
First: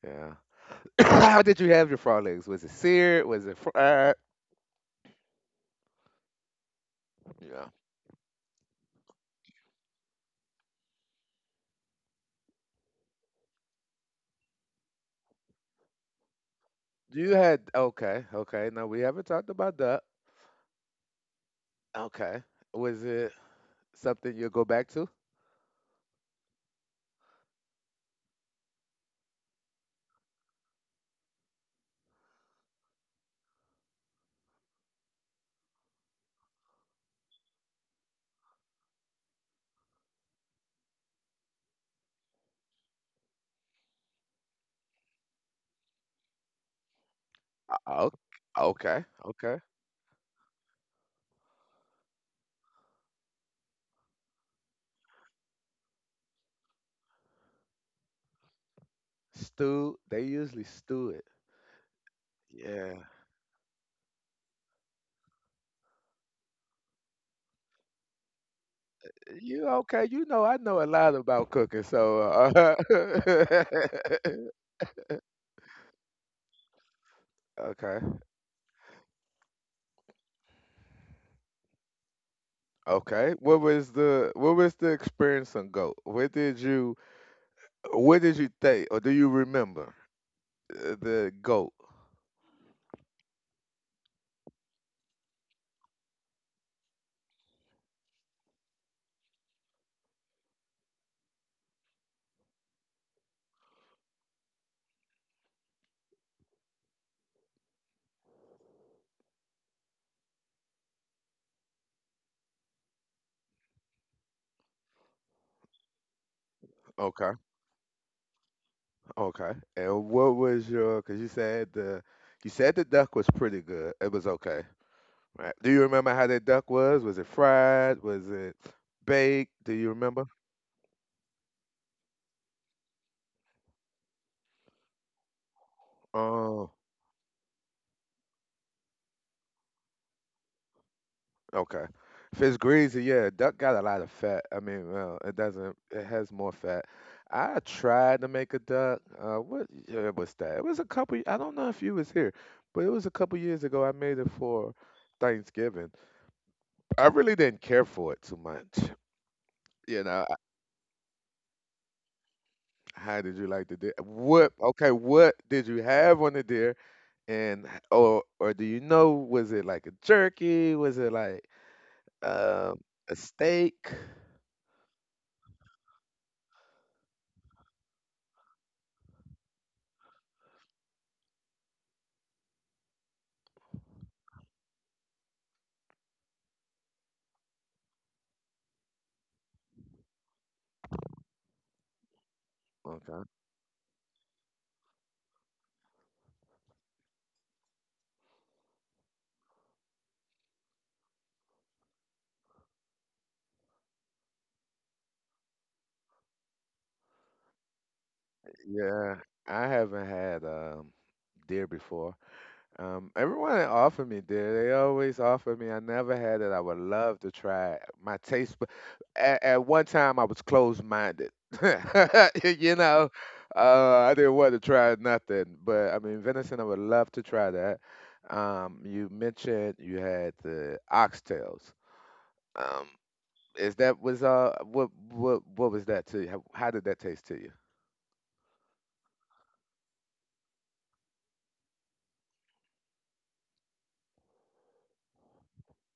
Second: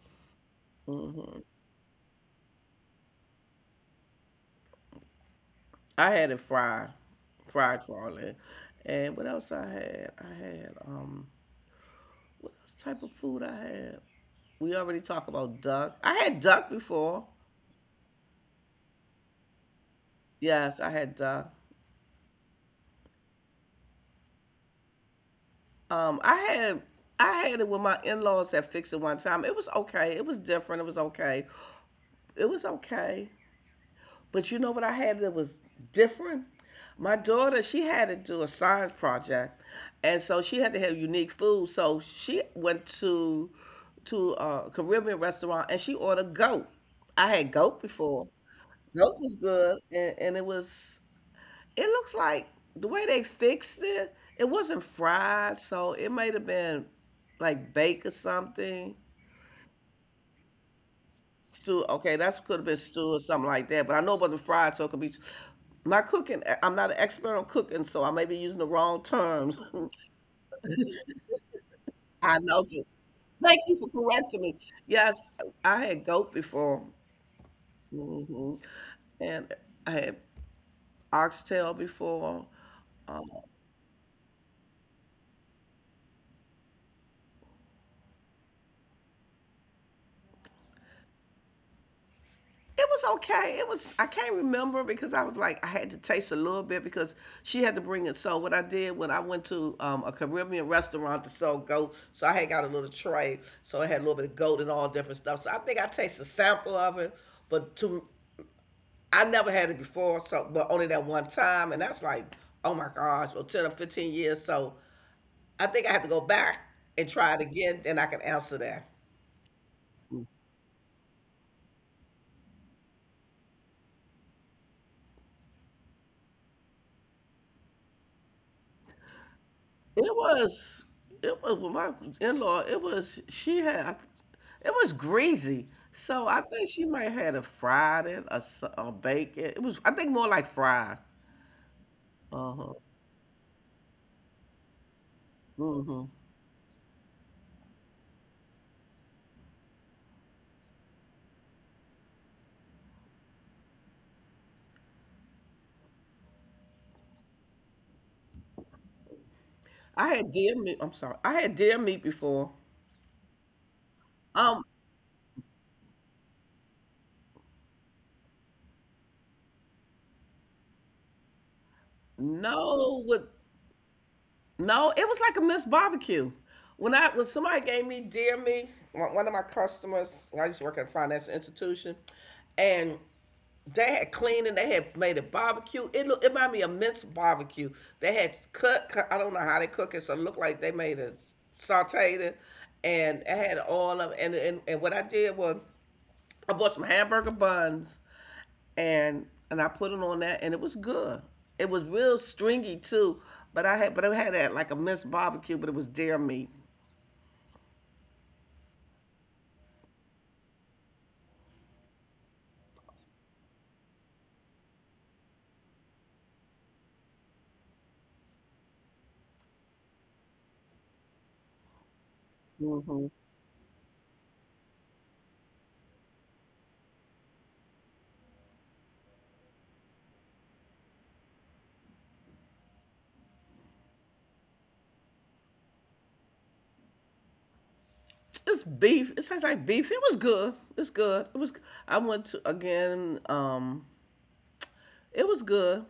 S1: yeah. How did you have your frog legs? Was it seared? Was it fried?
S2: I had it fried,
S1: Yeah.
S2: fried farley. And what else I had? I had, what else type of food I had? We already talked about duck. I had duck before.
S1: You had, okay, okay. Now we haven't talked about that.
S2: Yes, I had duck.
S1: Okay. Was it something you'll go back to?
S2: Um, I had I had it when my in-laws had fixed it one time. It was okay. It was different. It was okay. It was okay. But you know what I had that was different? My daughter, she had to do a science project, and so she had to have unique food. So she went to a Caribbean restaurant and she ordered goat. I had goat
S1: Oh,
S2: before.
S1: okay,
S2: Goat was
S1: okay.
S2: good, and it was. It looks like the way they fixed it. It wasn't fried, so it might have been like baked or something.
S1: Stew. They usually stew it.
S2: Stew. Okay, that's could have been
S1: Yeah.
S2: stew or something like that. But I know about the fried, so it could be. My cooking. I'm not an expert on cooking, so I may be using the wrong
S1: You
S2: terms.
S1: okay? You know, I know a lot about cooking, so.
S2: I know. So thank you for correcting me. Yes, I had goat before,
S1: Okay.
S2: hmm and I had oxtail before.
S1: Okay. What was the experience on goat? What did you think, or do you remember the goat?
S2: It was okay. It was I can't remember because I was like I had to taste a little bit because she had to bring it. So what I did when I went to a Caribbean restaurant to sell goat, so I had got a little tray, so it had a little bit of goat and all different stuff. So I think I tasted a sample of it, but to I never had it before, so but only that one time, and that's like oh my gosh, well 10 or 15 years. So I think I have to go back and
S1: Okay,
S2: try it again, then I can answer that.
S1: okay. And what was your? Because you said the duck was pretty good. It was okay, right? Do you remember how that duck was? Was it fried? Was it baked? Do you
S2: It
S1: remember?
S2: was, it was with my in-law. It was she had, it was greasy. So I
S1: Um,
S2: think she might had a fried it, a bake it. It was, I think, more like fried.
S1: Okay. If it's
S2: Uh-huh.
S1: greasy, yeah, duck got a lot of fat. I mean, well, it doesn't. It
S2: Mm-hmm.
S1: has more fat. I tried to make a duck. What year was that? It was a couple. I don't know if you was here, but it was a couple years ago. I made it for Thanksgiving. I really didn't care for it too much. You
S2: I
S1: know,
S2: had
S1: I-
S2: deer meat. I'm sorry. I had deer meat before.
S1: how did you like the deer? What?
S2: Um,
S1: Okay, what did you have on the deer? And or do you know? Was it like a jerky? Was it like um
S2: no,
S1: a
S2: with
S1: steak?
S2: no, it was like a Miss Barbecue. When somebody gave me deer meat, one of my customers, I used to work at a financial institution, and they had cleaning. They had made a barbecue. It reminded me of mince barbecue. They had cut. I don't know how they cook it, so it looked like they made a sauteed it,
S1: Okay.
S2: and it had all of. And what I did was I bought some hamburger buns, and I put it on that, and it was good. It was real stringy too, but I had that like a mince barbecue, but it was deer meat.
S1: Yeah, I haven't had deer before. Everyone that offered me deer. They always offer me. I never had it. I would love to try it. At one time I was closed-minded. You know,
S2: hmm
S1: I didn't want to try nothing. But I mean, venison. I would love to try that. You mentioned you had the oxtails. Um, is that was what was that to you? How did that taste to you?
S2: It's beef. It tastes like beef. It was good. It's good. It was. I went to again. It was good.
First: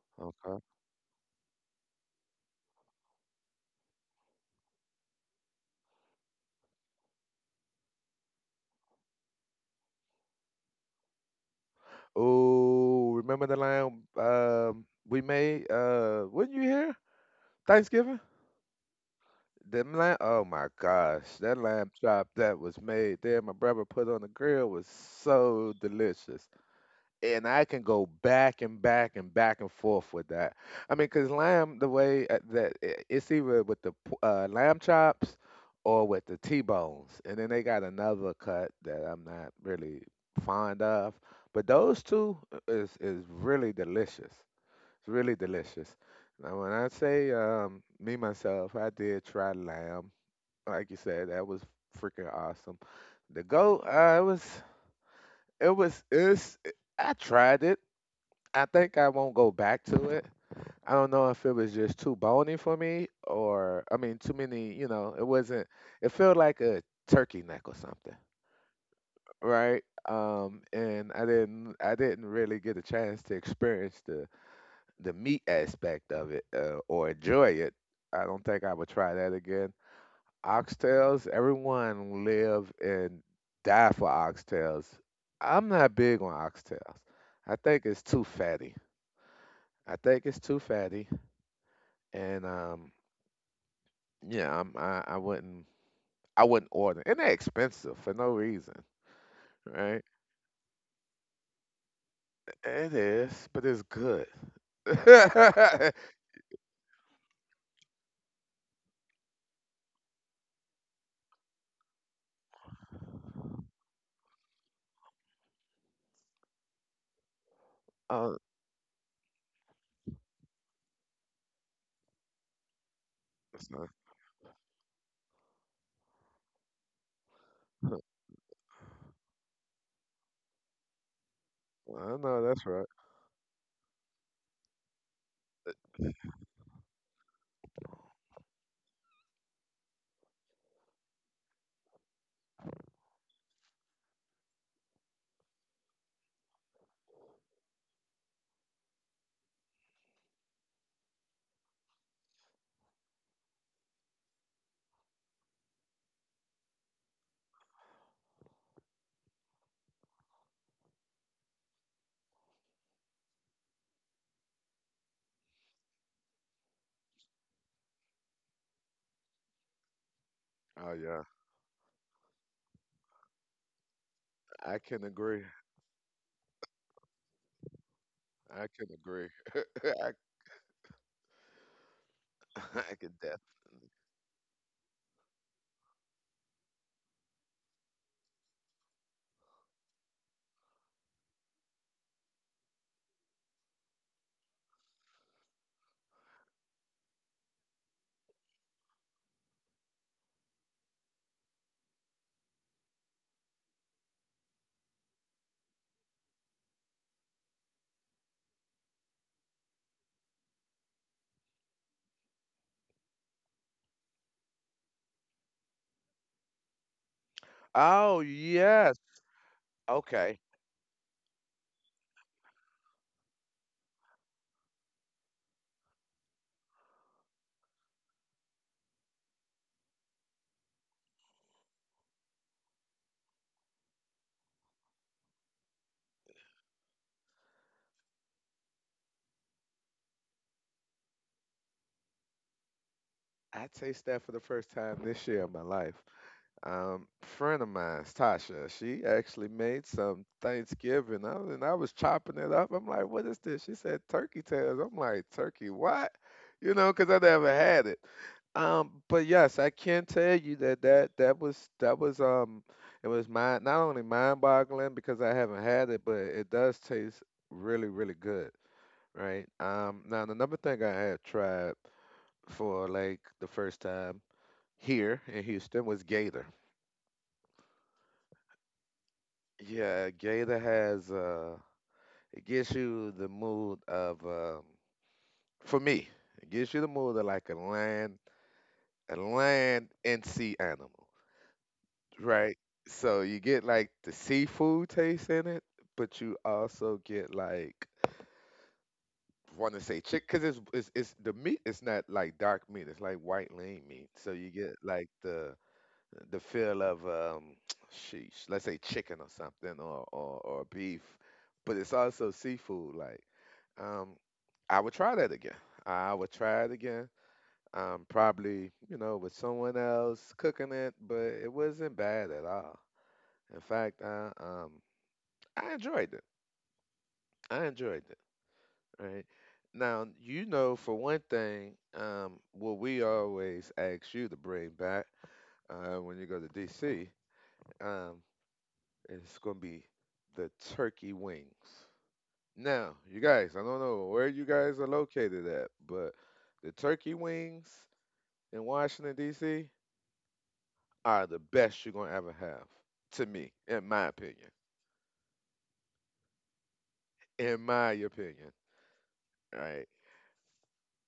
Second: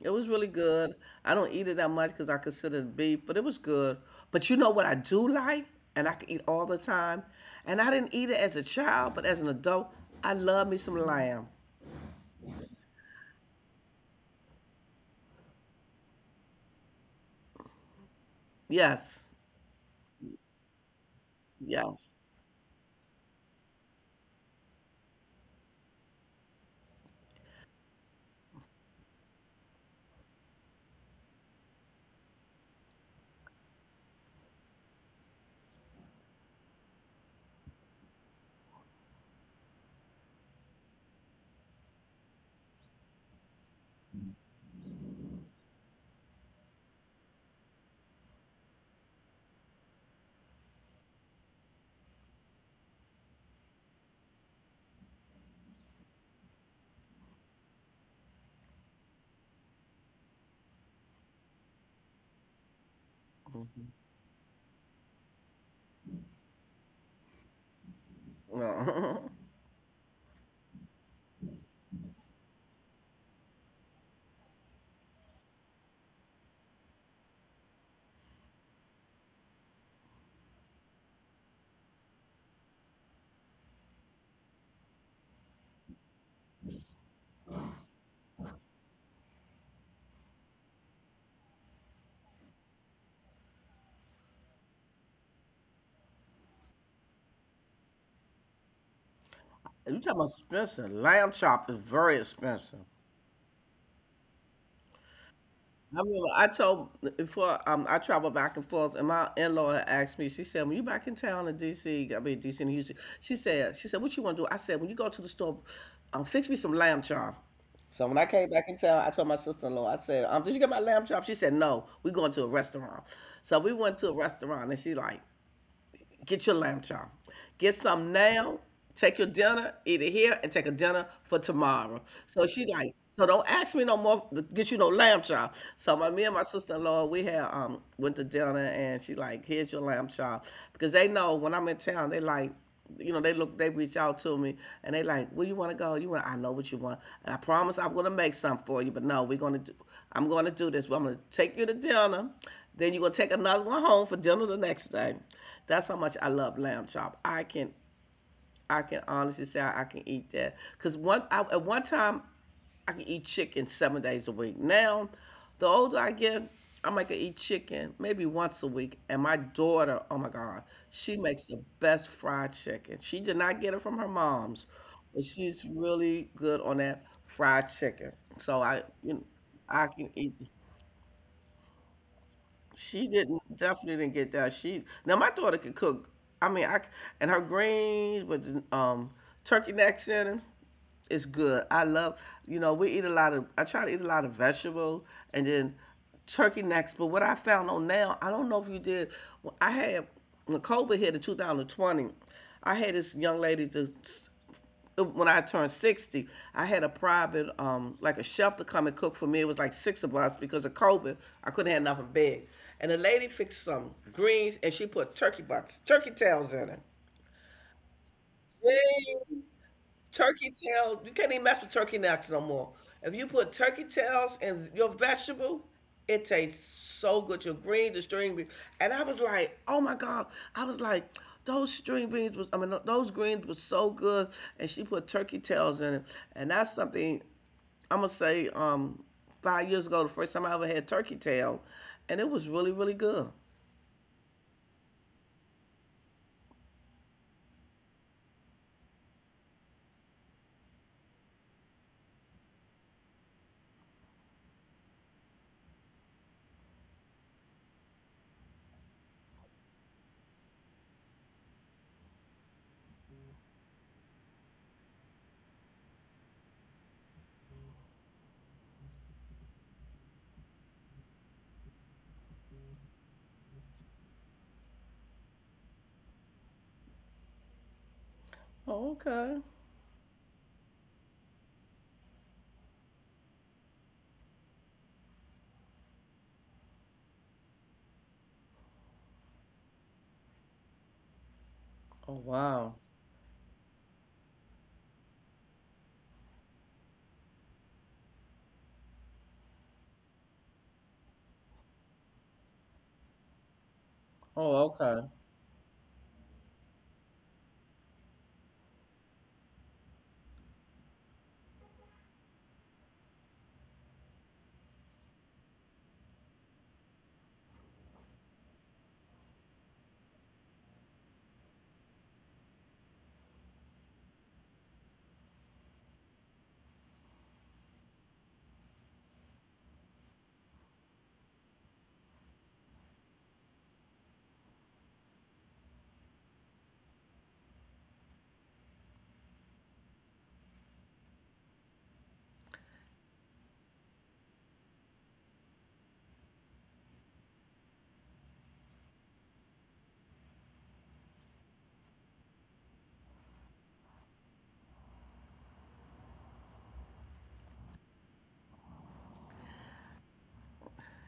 S2: It was really good. I don't eat it that much because I consider it beef, but it was good. But you know what I do like, and I can eat all the time, and I didn't eat it as a child, but as an adult, I love me some lamb.
S1: Oh, remember the line we made weren't you here? Thanksgiving?
S2: Yes,
S1: Them lamb, oh my gosh, that lamb
S2: yes.
S1: chop that was made there my brother put on the grill was so delicious, and I can go back and back and back and forth with that. I mean, because lamb, the way it's either with the lamb chops or with the T-bones, and then they got another cut that I'm not really fond of. But those two is really delicious. It's really delicious. Now, when I say me myself, I did try lamb. Like you said, that was freaking awesome. The goat, it was, it's. I tried it. I think I won't go back to it. I don't know if it was just too bony for me, or I mean too many, you know, it wasn't, it felt like a turkey neck or something, right? And I didn't really get a chance to experience the meat aspect of it or enjoy it. I don't think I would try that again. Oxtails, everyone live and die for oxtails. I'm not big on oxtails. I think it's too fatty. I think it's too fatty. And yeah, I wouldn't, I wouldn't order, and they're expensive for no reason,
S2: You talking
S1: right?
S2: about expensive? Lamb chop is very expensive.
S1: It is, but it's good.
S2: I remember I told before I travel back and forth, and my in-law had asked me. She said, "When you back in town in D.C., I mean D.C. and Houston," she said, "She said what you want to do?" I said, "When you go to the store, fix me some lamb chop." So when I
S1: Oh,
S2: came back in town, I told my sister-in-law, I said, "Did you get my lamb chop?" She said, "No, we going to a restaurant." So we
S1: it's not-
S2: went to a restaurant, and she like, get your lamb chop. Get
S1: I
S2: some now. Take your dinner, eat it here, and take a dinner for tomorrow. So
S1: know
S2: she
S1: that's right.
S2: like, so don't ask me no more to get you no lamb chop. So my me and my sister in law, we had went to dinner, and she like, here's your lamb chop, because they know when I'm in town, they like. You know, they look, they reach out to me and they like, where you want to go? You want, I know what you want. And I promise I'm going to make something for you, but no, we're going to do, I'm going to do this. Well, I'm going to take you to dinner. Then you're going to take another one home for dinner the next day. That's how much I love lamb chop. I can honestly say I can eat that because one I, at one time I can eat chicken 7 days a week. Now, the older I get, I might could eat chicken maybe once a week. And my daughter, oh my God,
S1: Oh
S2: she
S1: yeah,
S2: makes the best fried chicken. She did not get it from her mom's,
S1: I can
S2: but
S1: agree.
S2: she's really good on that fried chicken. So
S1: I
S2: I,
S1: can
S2: you know,
S1: agree.
S2: I can
S1: I,
S2: eat.
S1: I
S2: She
S1: can
S2: didn't
S1: death.
S2: definitely didn't get that. She now my daughter can cook. I mean, and her greens with um turkey necks in 'em is good. I love you know we eat a lot of I try to eat a lot of vegetable and then turkey necks. But what I found on now, I don't know if you did. I had when COVID hit in 2020. I had this young lady to when I turned 60, I had a private, like a chef to come and cook for me. It was like six of us because of COVID. I couldn't have nothing big. And the lady fixed some greens and she put turkey butts, turkey tails in it.
S1: Oh yes.
S2: Yay.
S1: Okay.
S2: Turkey tail, you can't even mess with turkey necks no more. If you put turkey tails in your vegetable, it tastes so good. Your greens, the string beans, and I was like, oh my god, I was like, those string beans was, I mean, those greens was so good. And she put turkey tails in it, and that's something I'm gonna say. 5 years ago, the first time I ever had turkey tail, and it was really, really good.
S1: I taste that for the first time this year in my life. Friend of mine, Tasha, she actually made some Thanksgiving. I was chopping it up. I'm like, what is this? She said turkey tails. I'm like, turkey what? You know, because I never had it. But yes, I can tell you that that was that was it was mind, not only mind-boggling because I haven't had it, but it does taste really, really good, right? Now the number thing I had tried for like the first time here in Houston was gator.
S2: Oh, okay.
S1: Yeah, gator has it gives you the mood of for me, it gives you the mood of like a land, a land and sea animal, right? So you get like the seafood taste in it, but you also get like, want to say chick, because it's the meat is not like dark meat, it's like white lean meat. So you get like the feel of sheesh, let's say chicken or something, or beef, but it's also seafood like. Um, I would try that again. I would try it again. Probably, you know, with someone else cooking it, but it wasn't bad at all. In fact, I enjoyed it. I enjoyed it. Right. Now, you know, for one thing, what we always ask you to bring back when you go to DC, um, it's gonna be the turkey wings. Now, you guys, I don't know where you guys are located at, but the turkey wings in Washington D.C. are the best you're gonna ever have, to me, in my opinion. In my opinion, right?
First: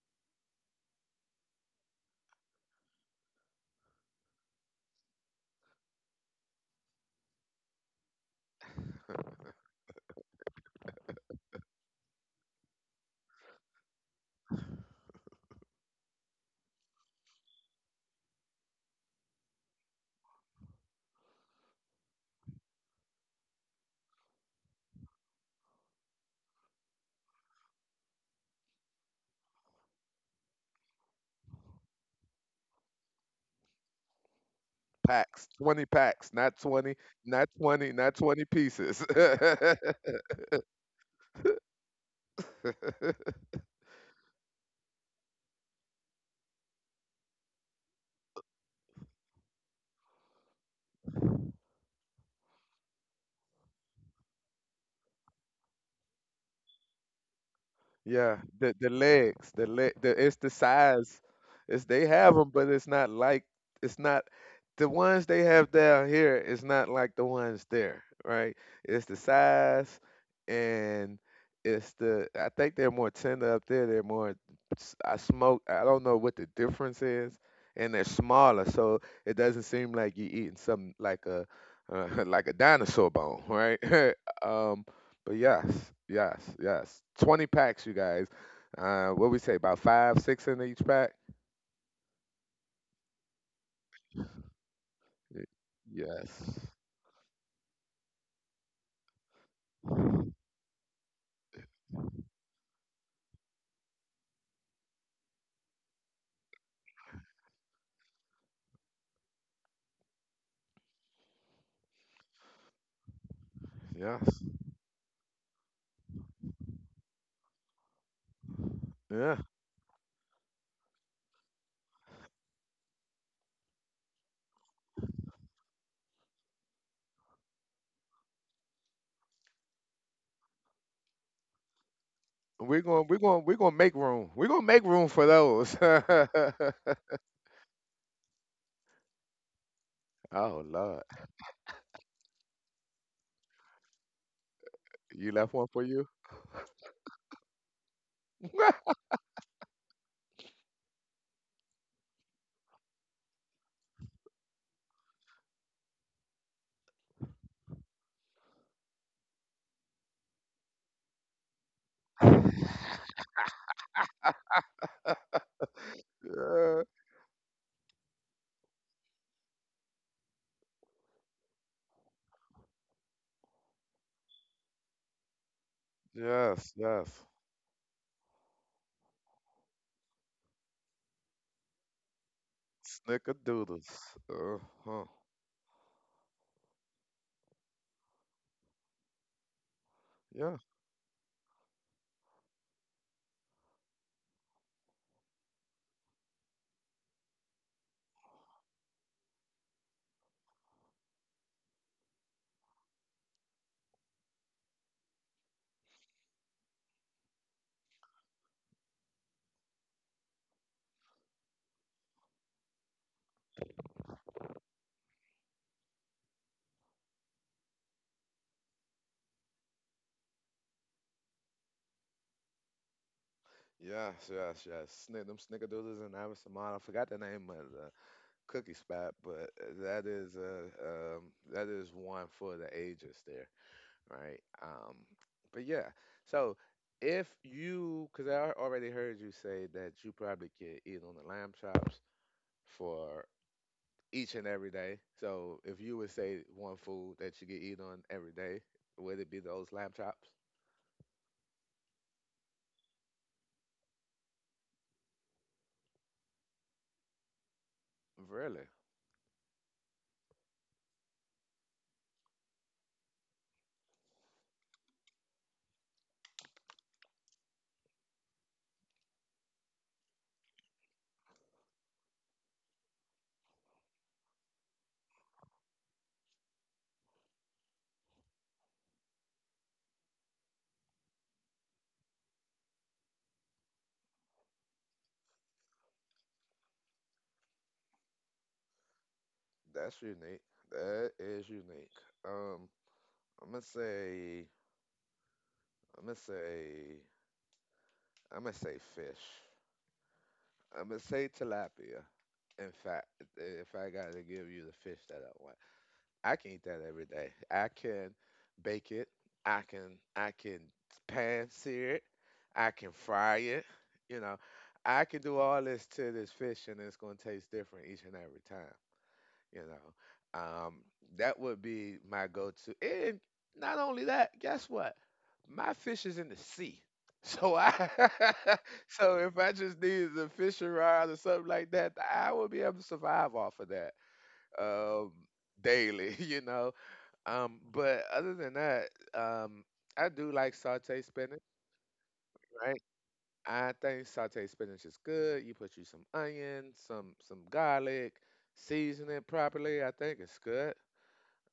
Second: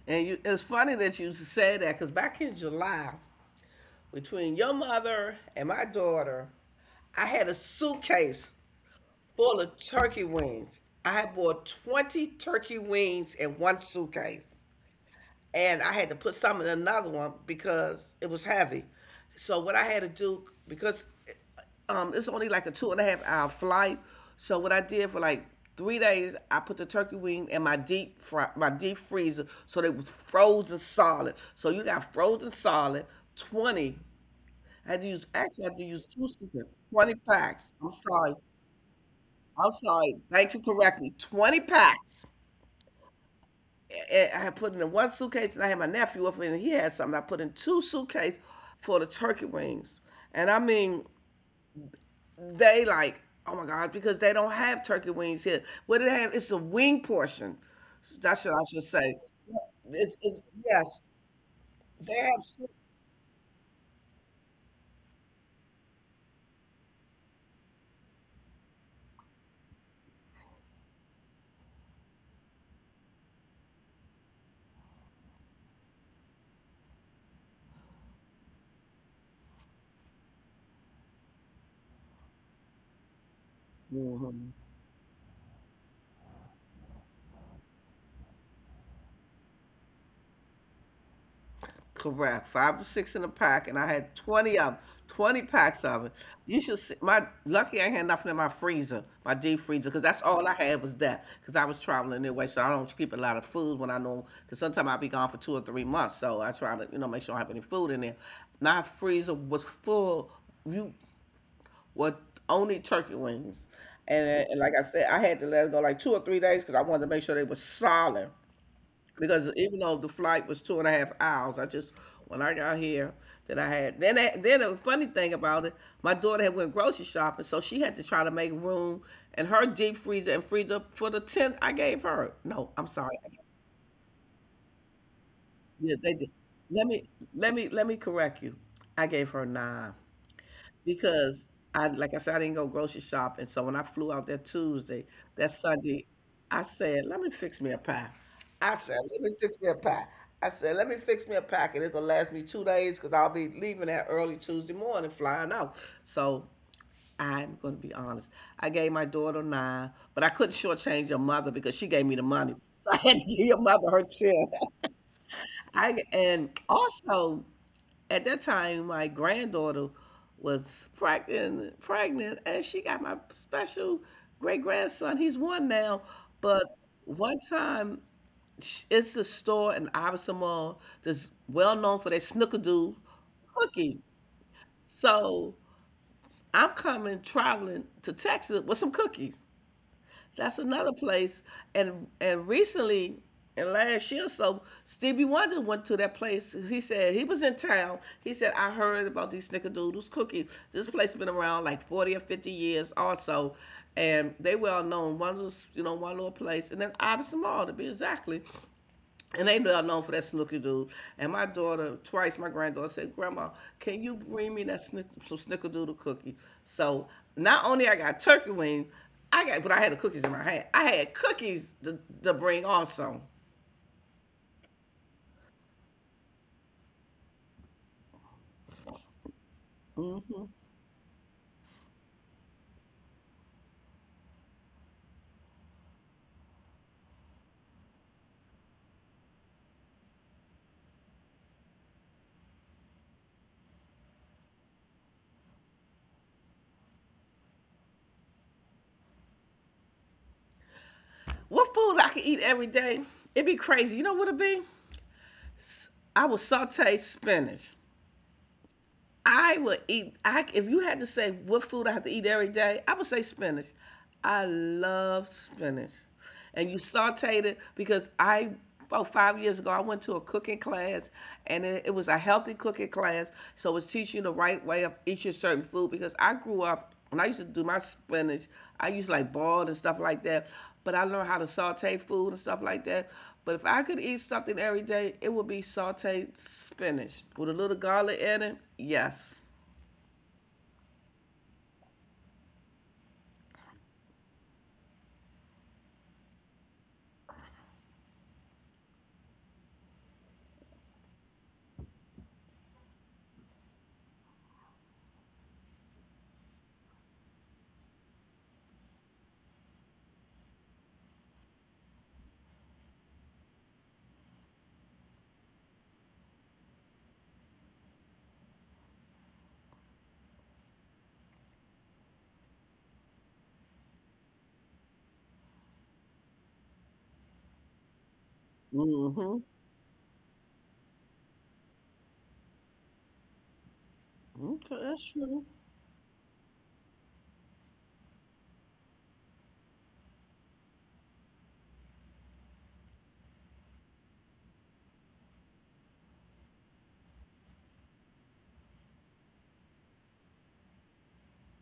S2: And you, it's funny that you say that because back in July, between your mother and my daughter, I had a suitcase full of turkey wings. I bought 20 turkey wings in one suitcase. And I had to put some in another one because it was heavy. So what I had to do, because it's only like a two and a half hour flight. So what I did for like 3 days, I put the turkey wing in my deep freezer, so they was frozen solid. So you got frozen solid, 20 I had to use,
S1: Packs,
S2: actually, I had to
S1: 20
S2: use two
S1: packs, not
S2: slips,
S1: 20,
S2: 20
S1: not
S2: packs. I'm
S1: 20, not
S2: sorry.
S1: 20 pieces.
S2: I'm sorry. Thank you correctly. 20 packs. Had put it in one suitcase and I had my nephew up in. He had something. I put in two suitcases for the turkey wings. And I mean, they like, oh my God, because they don't have turkey wings here. What do they have, it's a wing portion.
S1: Yeah,
S2: That's what I should
S1: the
S2: say.
S1: legs, the leg, the
S2: It's,
S1: it's
S2: it's,
S1: the
S2: yes,
S1: size. It's, they
S2: they
S1: have them, but
S2: have.
S1: it's not like, it's not the ones they have down here. It's not like the ones there, right? It's the size and it's the, I think they're more tender up there. They're more I smoke. I don't know what the difference is, and they're smaller, so it doesn't seem like you're eating something like a like a dinosaur bone, right? um, but yes, yes, yes. 20 packs, you guys. What we say, about five, six in each pack?
S2: Correct. Five or six in a pack, and I had
S1: Y-
S2: 20 packs of it. You
S1: Yes.
S2: should see my lucky I had nothing in my freezer, my deep freezer, because that's all I had was that. Because I was traveling anyway, so I don't keep a lot of food when I know. Because sometimes I'll be gone for 2 or 3 months, so I try to make sure I have any food in there. My freezer was full. You were only turkey wings, and,
S1: Yes.
S2: uh, and like I said, I had to let it go like 2 or 3 days because I wanted to make sure they were solid
S1: Yeah.
S2: because even though the flight was two and a half hours, I just when I got here that I had then that, then the funny thing about it, my daughter had went grocery shopping, so she had to try to make room in her deep freezer and freezer for the tent I gave her. No,
S1: We're
S2: I'm
S1: going to we're
S2: sorry.
S1: going to we're going to make room. We're going to make room for those.
S2: Yeah, they did.
S1: Oh
S2: Let me let me correct you. I gave her nine.
S1: lord.
S2: Because I, like I said, I didn't go grocery shopping. So when I flew out that Tuesday,
S1: You left
S2: that
S1: one for you?
S2: Sunday, I said, let me fix me a pie. I said, let me fix me a pie. I said, let me fix me a pack, and it's gonna last me 2 days because I'll be leaving that early Tuesday morning, flying out. So I'm gonna be honest. I gave my daughter nine, but I couldn't shortchange your mother because she gave me the money. So I had to give your mother her 10. I and
S1: Yeah.
S2: also at that time, my granddaughter was pregnant, and she got my special great grandson. He's one now,
S1: Yes,
S2: but
S1: yes.
S2: one time it's a store in Iverson Mall that's well known for their snickerdoodle
S1: Snickerdoodles.
S2: cookie.
S1: Uh-huh.
S2: So I'm coming traveling to Texas with some cookies.
S1: Yeah.
S2: That's another place. And recently, and last year or so, Stevie Wonder went to that place. He said he was in town. He said, "I heard about these snickerdoodles cookies. This place has been around like 40 or 50 years also, and they well known. One of those, you know, one little place, and then Iverson Mall to be exactly. And they know known for that snooker dude. And my daughter, twice my granddaughter said, Grandma, can you bring me some snickerdoodle cookie?" So not only I got turkey wings, I got but I had the cookies in my hand. I had cookies to bring also.
S1: Yes, yes, yes. Snick them snickerdoodles and Ivy Samad. I forgot the name of the cookie spot, but that is a um, that is one for the ages there, right? But yeah, so if you, because I already heard you say that you probably could eat on the lamb chops for each and every day. So if you would say one food that you could eat on every day, would it be those lamb chops?
S2: What food I can eat every day? It'd be crazy. You know what it'd be? I would saute spinach.
S1: Really,
S2: I would eat. I If you had to say what food I have to eat every day, I would say spinach. I love spinach, and you sauteed it because I about 5 years ago I went to a cooking class, and it was a healthy cooking class. So it's teaching you the right way of eating certain food because I grew up when I used to do my spinach, I used to like boiled and stuff like that. But I learned how to saute food and stuff like that. But if I could eat something every day, it would be sauteed spinach with a little garlic in it. Yes.
S1: that's unique. That is unique. Um, I'm gonna say, I'm gonna say, I'm gonna say fish. I'm gonna say tilapia. In fact, if I gotta give you the fish that I want, I can eat that every day. I can bake it. I can pan sear it. I can fry it. You know, I can do all this to this fish, and it's gonna taste different each and every time. You know, um, that would be my go-to. And not only that, guess what? My fish is in the sea. So I, so
S2: Mm-hmm.
S1: if I just needed a fishing rod or something like that, I would be able to survive off of that
S2: Okay, that's
S1: um,
S2: true.
S1: daily, you know. But other than that, um, I do like saute spinach, right? I think saute spinach is good. You put you some onion, some garlic, season it properly. I think it's good.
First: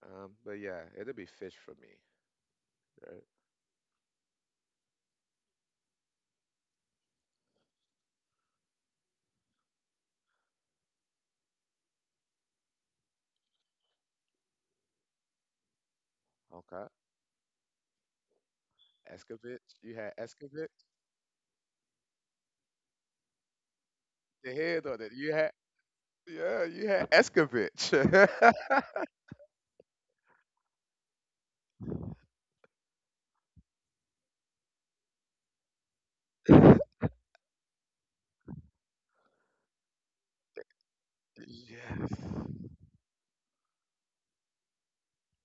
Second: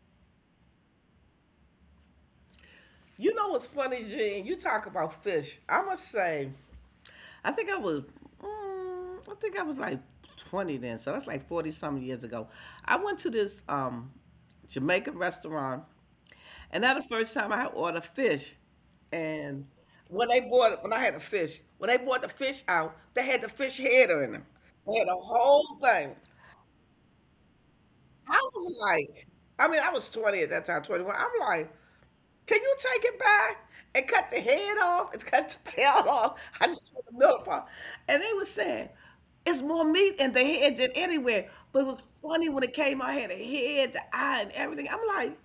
S1: But yeah, it'll be fish for me. Right?
S2: You know what's funny, Gene? You talk about fish. I must say, I think I was, I think I was like 20 then, so that's like 40 some years ago. I went to this Jamaican restaurant.
S1: Okay.
S2: And that the first time I ordered fish. And
S1: Escovitch, you had
S2: when they bought
S1: Escovitch.
S2: when I had a fish, when they bought the fish out, they had the fish head in them.
S1: The head
S2: They
S1: on
S2: had
S1: it.
S2: the
S1: You had
S2: whole thing.
S1: yeah, you had Escovitch.
S2: I was like, I mean, I was 20 at that time, 21. I'm like, can you take it back and cut the head off and cut the tail off? I just want the middle part. And they were saying, it's more meat in the head than anywhere. But it was
S1: Yes.
S2: funny when it came out, I had a head, the eye, and everything. I'm like,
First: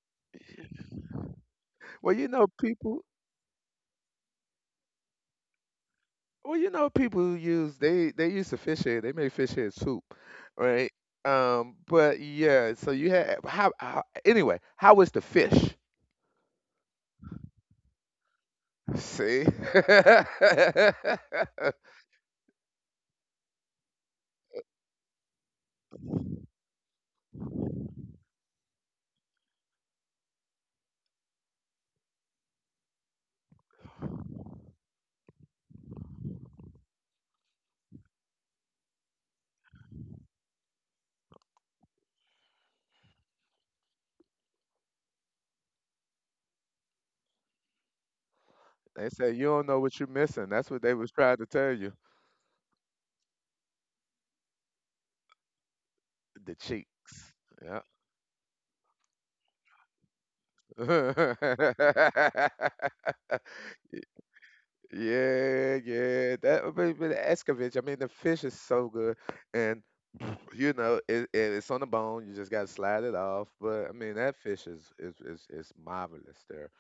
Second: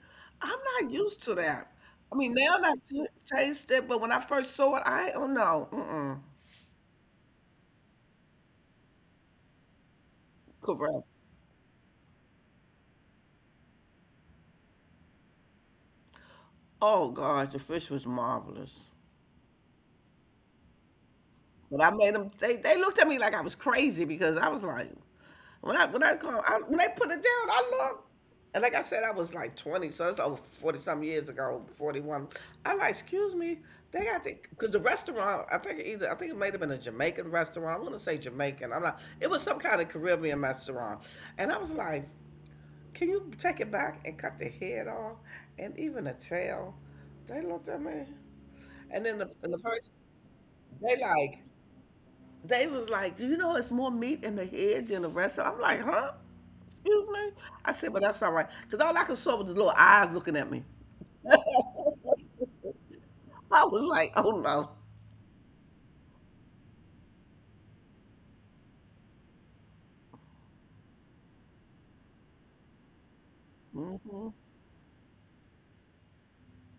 S2: I'm not used to that.
S1: Well,
S2: I
S1: you
S2: mean,
S1: know
S2: now I
S1: people.
S2: taste it, but when I first saw it, I don't know. Mm-mm.
S1: Well, you know people use they use the fish head. They make fish head soup, right?
S2: Correct.
S1: But yeah. So you had how anyway? How was the fish?
S2: Oh, gosh, the fish was marvelous.
S1: See, they
S2: But I made them, they looked at me like I was crazy because I was like, when I come, when they put it down, I look. And like I said, I was like 20, so it's over 40 some years ago, 41. I'm like, excuse me, because the restaurant, I think it might have been a Jamaican restaurant. I want to say Jamaican. I'm not, it was some kind of Caribbean restaurant. And I was like, can you take it back and cut the head off and even the tail? They looked at me. And then
S1: say you
S2: the
S1: don't know
S2: person,
S1: what you're missing. That's what they
S2: they
S1: was trying
S2: like,
S1: to tell you.
S2: they was like, you know, it's more meat in the head than the rest of. I'm like, huh?
S1: The
S2: Excuse
S1: cheeks.
S2: me? I said, but that's all right. Because all I could saw was his little eyes looking at me.
S1: Yeah.
S2: I was like, oh
S1: Yeah, yeah. But the escovitch, I mean, the fish is so good, and you know, it's on the bone. You just gotta slide it off. But I
S2: no.
S1: mean, that fish is marvelous there,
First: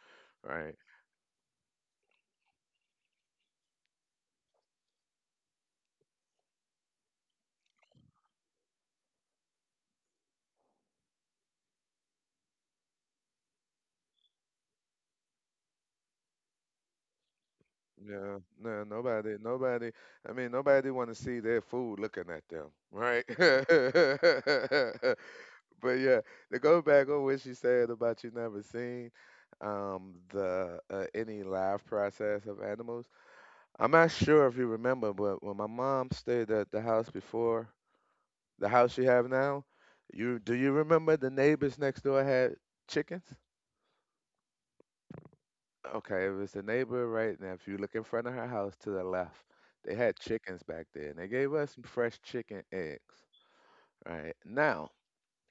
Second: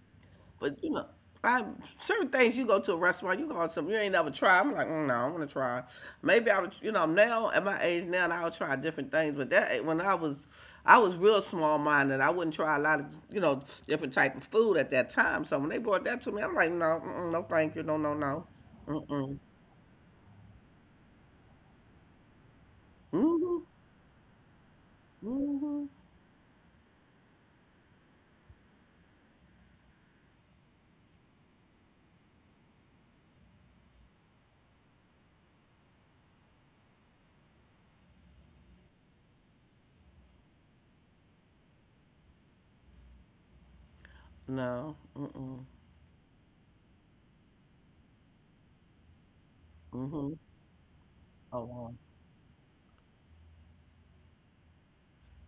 S1: right?
S2: But you know, I certain things you go to a restaurant, you go on something you ain't never tried. I'm like, mm, no, I'm gonna try. Maybe I would, you know, now at my age now, I'll try different things. But that when I was real small minded. I wouldn't try a lot of, you know, different type of food at that time. So when they brought that to me, I'm like, no, mm-mm, no, thank you, no, no,
S1: Yeah,
S2: no,
S1: no,
S2: mm
S1: nobody,
S2: mm,
S1: nobody. I mean, nobody want to see their food looking at them, right?
S2: mm mm,
S1: But yeah, to go back on what she said about you never seen the any live process of animals. I'm not sure if you remember, but when my mom stayed at the house before, the house you have now, you do you remember the neighbors next door had chickens?
S2: no, mm mm,
S1: Okay, it was the neighbor right now. If you look in front of her house to the left, they
S2: mm
S1: had
S2: mm.
S1: chickens back there, and they gave
S2: Oh,
S1: us some
S2: wow.
S1: fresh chicken eggs. Right now,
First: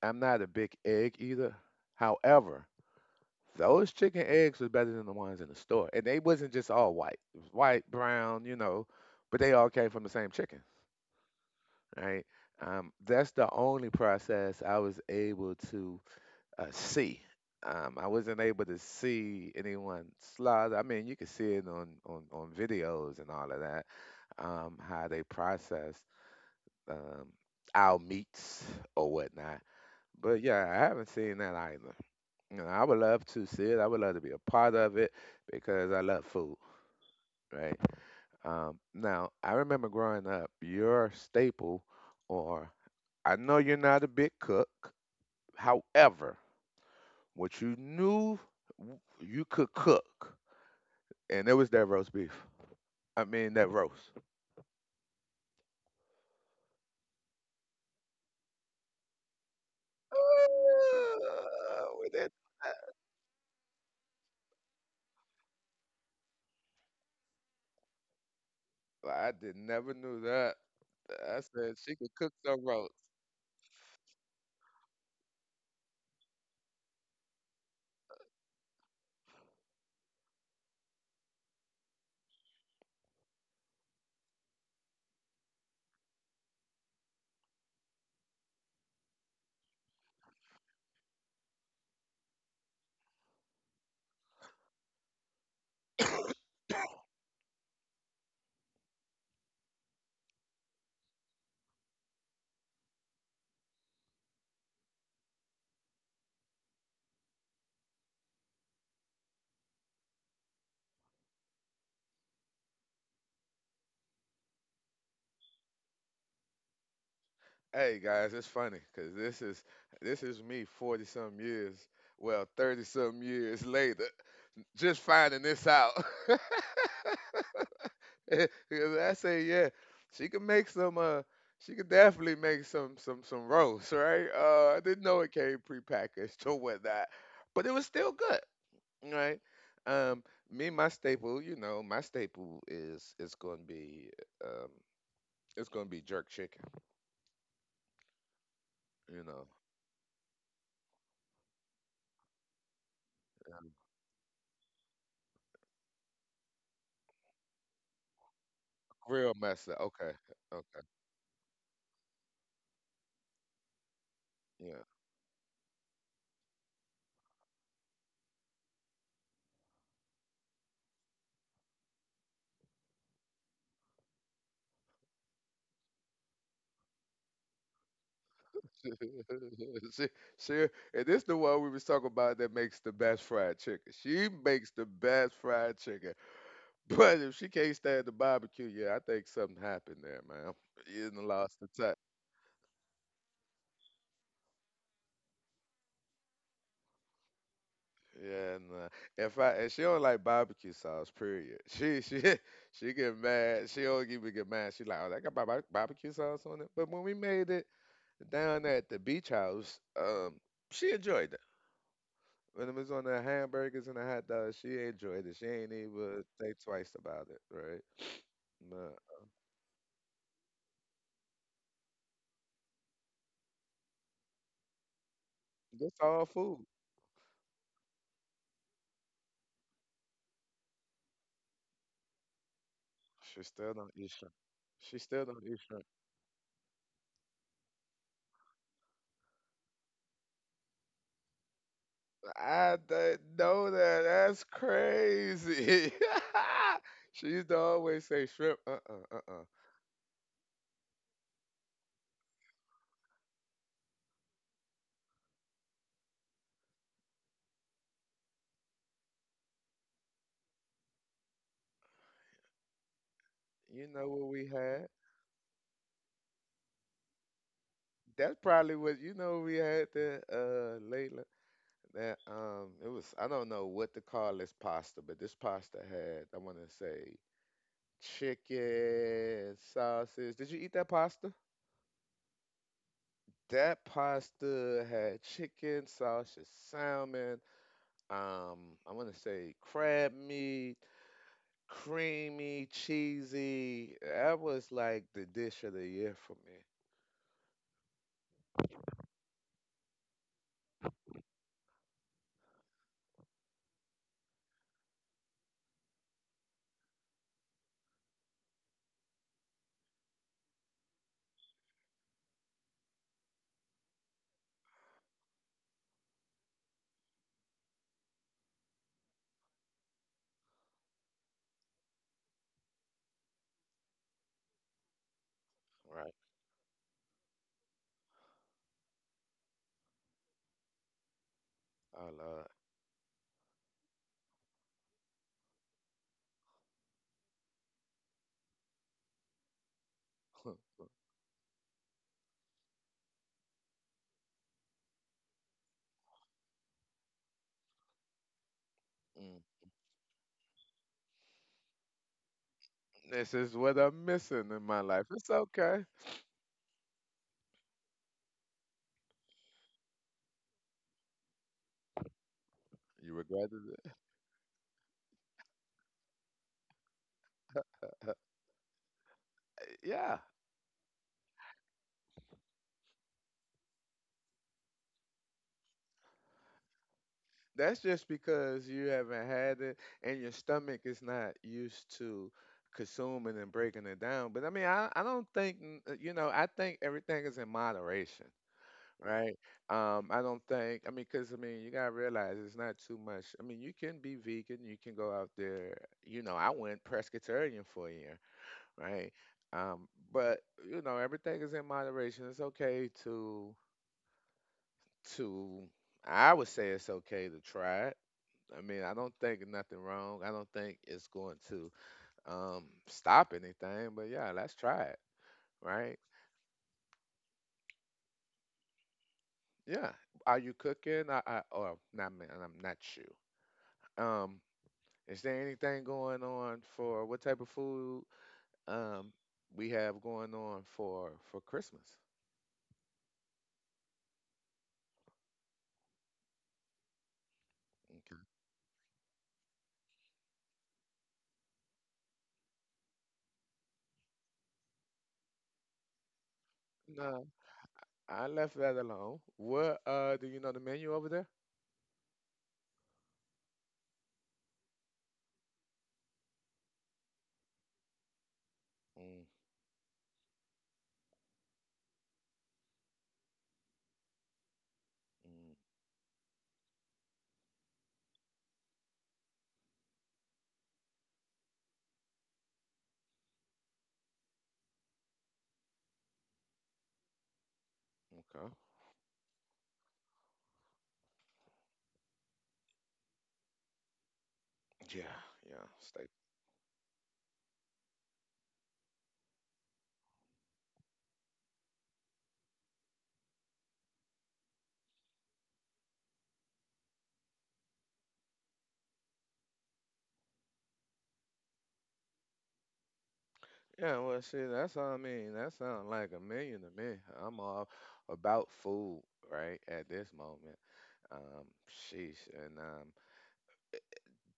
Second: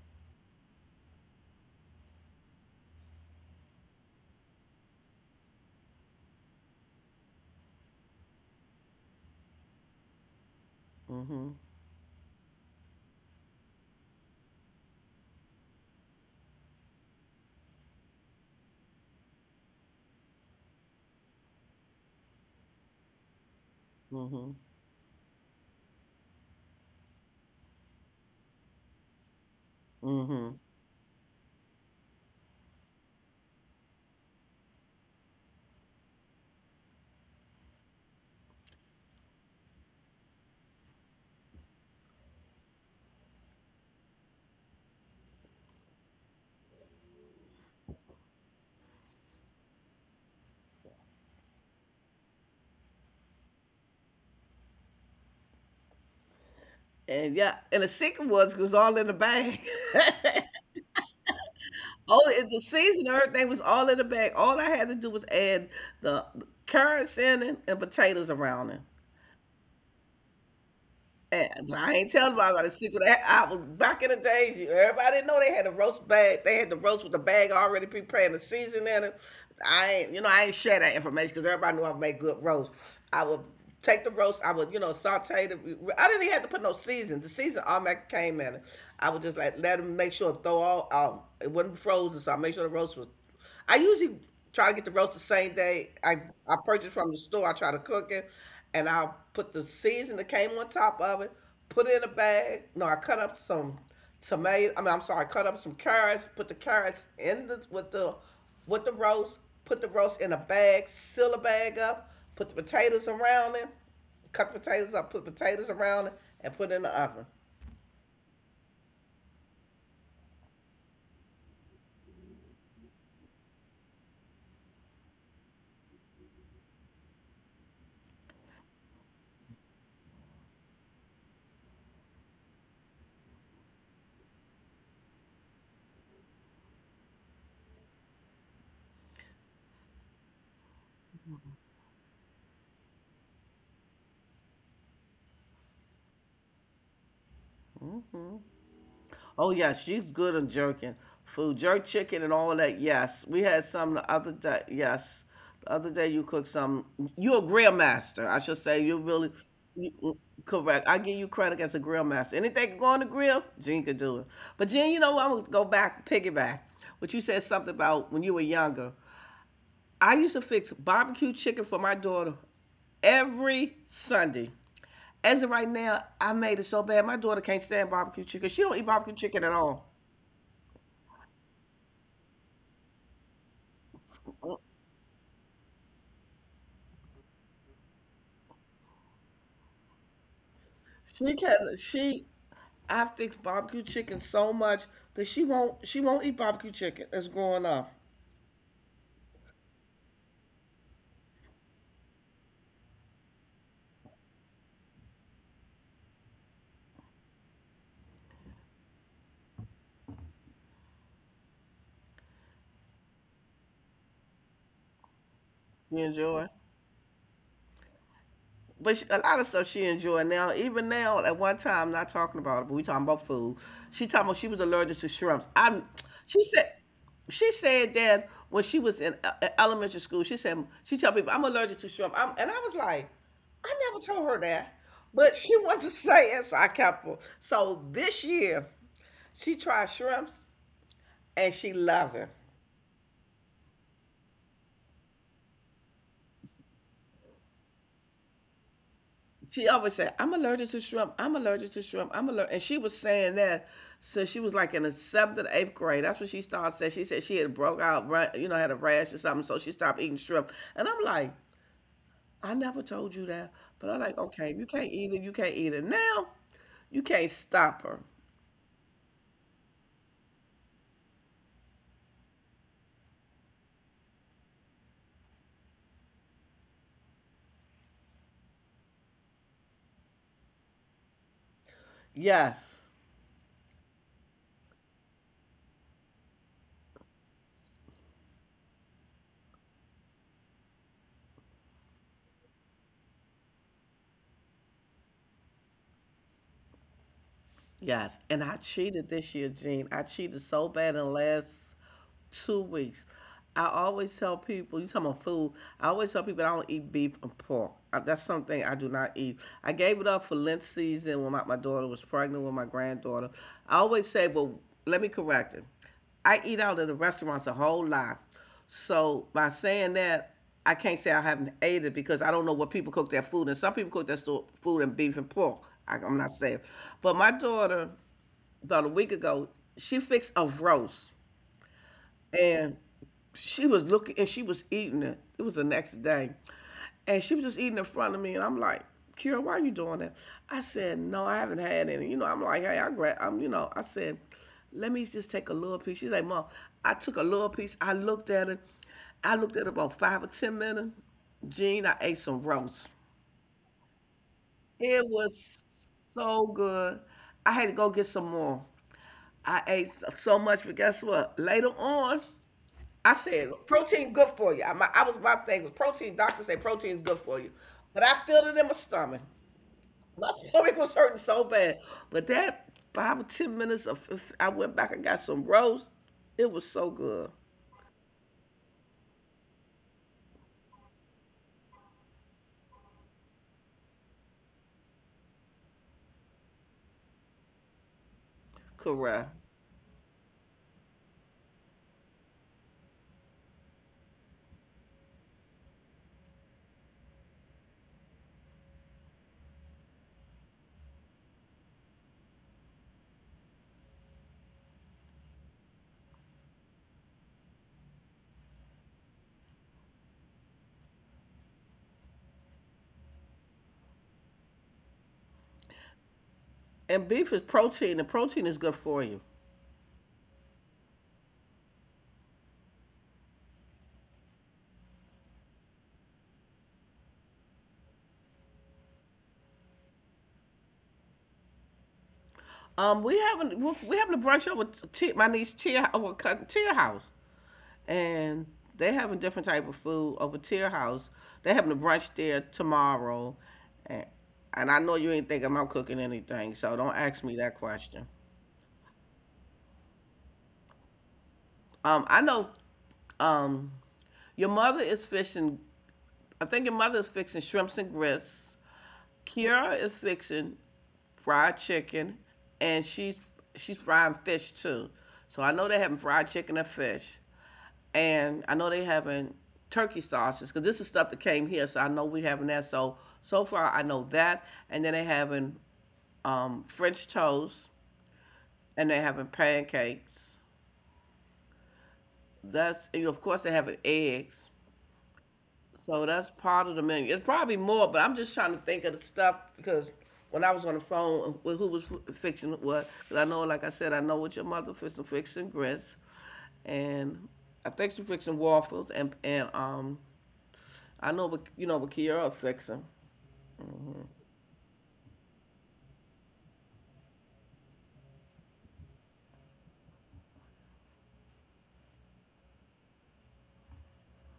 S1: I'm not a big egg either. However, those chicken eggs was better than the ones in the store, and they wasn't just all white. It was white, brown, you know, but they all came from the same chicken.
S2: Mm-hmm.
S1: Right? That's the only process I was able to see. I wasn't able to see anyone slaughter. I mean, you can see it on videos and all of that,
S2: Mm-hmm.
S1: how they process um, our meats or whatnot. But
S2: Mm-hmm.
S1: yeah, I haven't seen that either. You know, I would love to see it. I would love to be a part of it because I love food, right? Now, I remember growing up, your staple, or I know you're not a big cook, however, what you knew w- you could cook, and it was that roast beef. I mean, that roast.
S2: And yeah, and the secret was it was all in the bag.
S1: Oh, with
S2: All
S1: that-
S2: in the season, everything was all in the bag. All I had to do was add the carrots in it and potatoes around it.
S1: I did never knew that. I
S2: Yeah,
S1: said
S2: well, I
S1: she
S2: ain't
S1: could
S2: telling
S1: cook
S2: about
S1: some
S2: the
S1: roast.
S2: secret. I was back in the days. Everybody didn't know they had a roast bag. They had the roast with the bag already prepared, the season in it. I ain't, you know, I ain't share that information because everybody knew I made good roast. I would take the roast. I would, you know, saute the. I didn't even have to put no season. The season automatically came in it. I would just like let them make sure throw all. It wasn't frozen, so I made sure the roast was. I usually try to get the roast the same day I purchase from the store. I try to cook it, and I'll put the season that came on top of it, put it in a bag. No, I cut up some tomato. I mean, I'm sorry, cut up some carrots. Put the carrots in the with the roast. Put the roast in a bag. Seal a bag up. Put the potatoes around it. Cut the potatoes up. Put potatoes around it, and put it in the oven.
S1: Hey guys, it's funny because this is me 40 some years, well 30 some years later. Just finding this out. Because I say, yeah, she could make some. She could definitely make some roast, right? I didn't know it came prepackaged or whatnot, but it was still good, right? Um, Me, my staple, you know, my staple is going to be um, it's going to be jerk chicken, you know,
S2: Oh yeah, she's good on jerking food, jerk chicken and all of that. Yes, we had some the other day. Yes, the other day you cooked some. You're a grill master, I should say. You're really
S1: grill master.
S2: you,
S1: Okay,
S2: mm,
S1: okay,
S2: correct. I give you credit as a grill master. Anything can go on the grill, Jen could do it. But
S1: yeah,
S2: Jen, you know what? I'm gonna go back, piggyback. But you said something about when you were younger. I used to fix barbecue chicken for my daughter every Sunday. As of right now, I made it so bad. My daughter can't stand barbecue chicken. She don't eat barbecue chicken at all.
S1: she, she, and this the one we was talking about that makes the best fried chicken. She makes the best fried chicken. But if she can't stand the barbecue, yeah, I think something happened there, man. You done
S2: She
S1: lost the
S2: can
S1: touch.
S2: she I fix barbecue chicken so much that she won't eat barbecue chicken. It's growing up.
S1: Yeah, and if I and she don't like barbecue sauce, period. She she get mad. She don't even get mad. She like, oh, that got barbe- barbecue sauce on it. But when we made it down at the beach house, she enjoyed it. When it was on the hamburgers and the hot dogs, she enjoyed it. She ain't
S2: You
S1: even
S2: enjoy?
S1: think twice about it, right?
S2: But
S1: But
S2: she, a lot of stuff she enjoyed now. Even now, at one time, not talking about it, but we talking about food. She talking about she was allergic to shrimps.
S1: it's all
S2: She
S1: food.
S2: said, she said that when she was in elementary school, she said she tell people I'm allergic to shrimp. And I was like,
S1: She still
S2: I
S1: don't
S2: never
S1: eat
S2: told
S1: shrimp.
S2: her that,
S1: She still
S2: but
S1: don't
S2: she
S1: eat
S2: wanted
S1: shrimp.
S2: to say it, so I kept her. So this year, she tried shrimps and she loved it.
S1: I didn't know that. That's crazy. She used to always say shrimp.
S2: She always said, I'm allergic to shrimp. I'm allergic to shrimp. I'm allergic. And she was saying that. So she was like in the seventh or eighth grade. That's what she started saying. She said she had broke out, you know, had a rash or something. So she stopped eating shrimp. And I'm like, I never told you that. But
S1: You
S2: I'm
S1: know
S2: like,
S1: what we
S2: okay, you
S1: had?
S2: can't eat it. You can't eat it. Now, you can't stop her.
S1: That's probably what you know we had there, Layla. That it was I don't know what to call this pasta, but this pasta had I want to say chicken, sausage. Did you eat that pasta?
S2: Yes.
S1: That pasta had chicken, sausage, salmon. I'm gonna say crab meat, creamy, cheesy. That was like the dish of the year for me.
S2: Yes, and I cheated this year, Gene. I cheated so bad in the last 2 weeks. I always tell people, you talking about food, I always tell people I don't eat beef and pork. That's something I do not eat. I gave it up for Lent season when my daughter was pregnant with my granddaughter. I always say, well, let me correct it. I eat out at the restaurants a whole lot. So by saying that, I can't say I haven't ate it because I don't know what people cook their food. And some people cook their food in beef and pork.
S1: Right.
S2: I'm not saying. But my daughter, about a week ago, she fixed a roast
S1: Oh Lord.
S2: and she was looking and she was eating it. It was the next day. And she was just eating in front of me and I'm like, Kira, why are you doing that? I said, no, I haven't had any. You know, I'm like, hey, I grab I'm you know, I said, let me just take a little piece. She's like, Mom, I took a little piece, I looked at
S1: Mm.
S2: it about 5 or 10 minutes. Gene, I ate some roast.
S1: This is what I'm missing in my
S2: It
S1: life. It's
S2: was
S1: okay.
S2: so good. I had to go get some more. I ate so much, but guess what? Later on,
S1: You
S2: I
S1: regretted
S2: said
S1: it?
S2: protein good for you. I was my thing was protein. Doctors say protein's good for you, but I felt it in my stomach.
S1: Yeah.
S2: My stomach was hurting so bad. But that 5 or 10 minutes of if I went back and got some roast. It was so good,
S1: That's just because you haven't had it and your stomach is not used to consuming and breaking it down. But I mean, I don't think, n- you know, I think everything is in moderation,
S2: correct.
S1: right? I don't think, I mean, because I mean, you got to realize it's not too much. I mean, you can be vegan, you can go out there. You know, I went pescatarian for a year, right? Um, but, you know, everything is in moderation. It's okay to, I would say it's okay to try it. I mean, I don't think nothing wrong. I don't think it's going to stop anything. But yeah, let's try it, right?
S2: And beef is protein, and protein is good for you.
S1: Yeah. Are you cooking? I or not? Me- I'm not you. Um, is there anything going on for what type of food um we have going on for Christmas?
S2: We having a brunch over my niece Tia over cousin Tia house,
S1: Okay.
S2: and they having different type of food over Tia house. They having a brunch there tomorrow, and and I know you ain't thinking I'm cooking anything, so don't
S1: No,
S2: ask me that question.
S1: I left that alone. What do you know the menu over there?
S2: I know, um, your mother is fishing. I think your mother is fixing shrimps and grits.
S1: Mm,
S2: Kiara is fixing fried chicken, and she's frying fish too. So
S1: mm,
S2: I know they're having fried chicken and fish, and I know they having turkey sauces because this is stuff that came here. So I know we having that. So so far I know that, and then they having French toast,
S1: okay.
S2: and they having pancakes. That's and of course they having eggs.
S1: Yeah, yeah.
S2: So
S1: Stay
S2: that's part of the menu. It's probably more, but I'm just trying to think of the stuff because when I was on the phone with who was fixing what, because I know, like I said, I know what your mother fixing, fixing grits, and I think she fixing waffles, and I know what you know what Kiara's fixing.
S1: Yeah, well, shit, that's what I mean. That sounds like a million to me. I'm all about food, right, at this moment. Um, Sheesh, and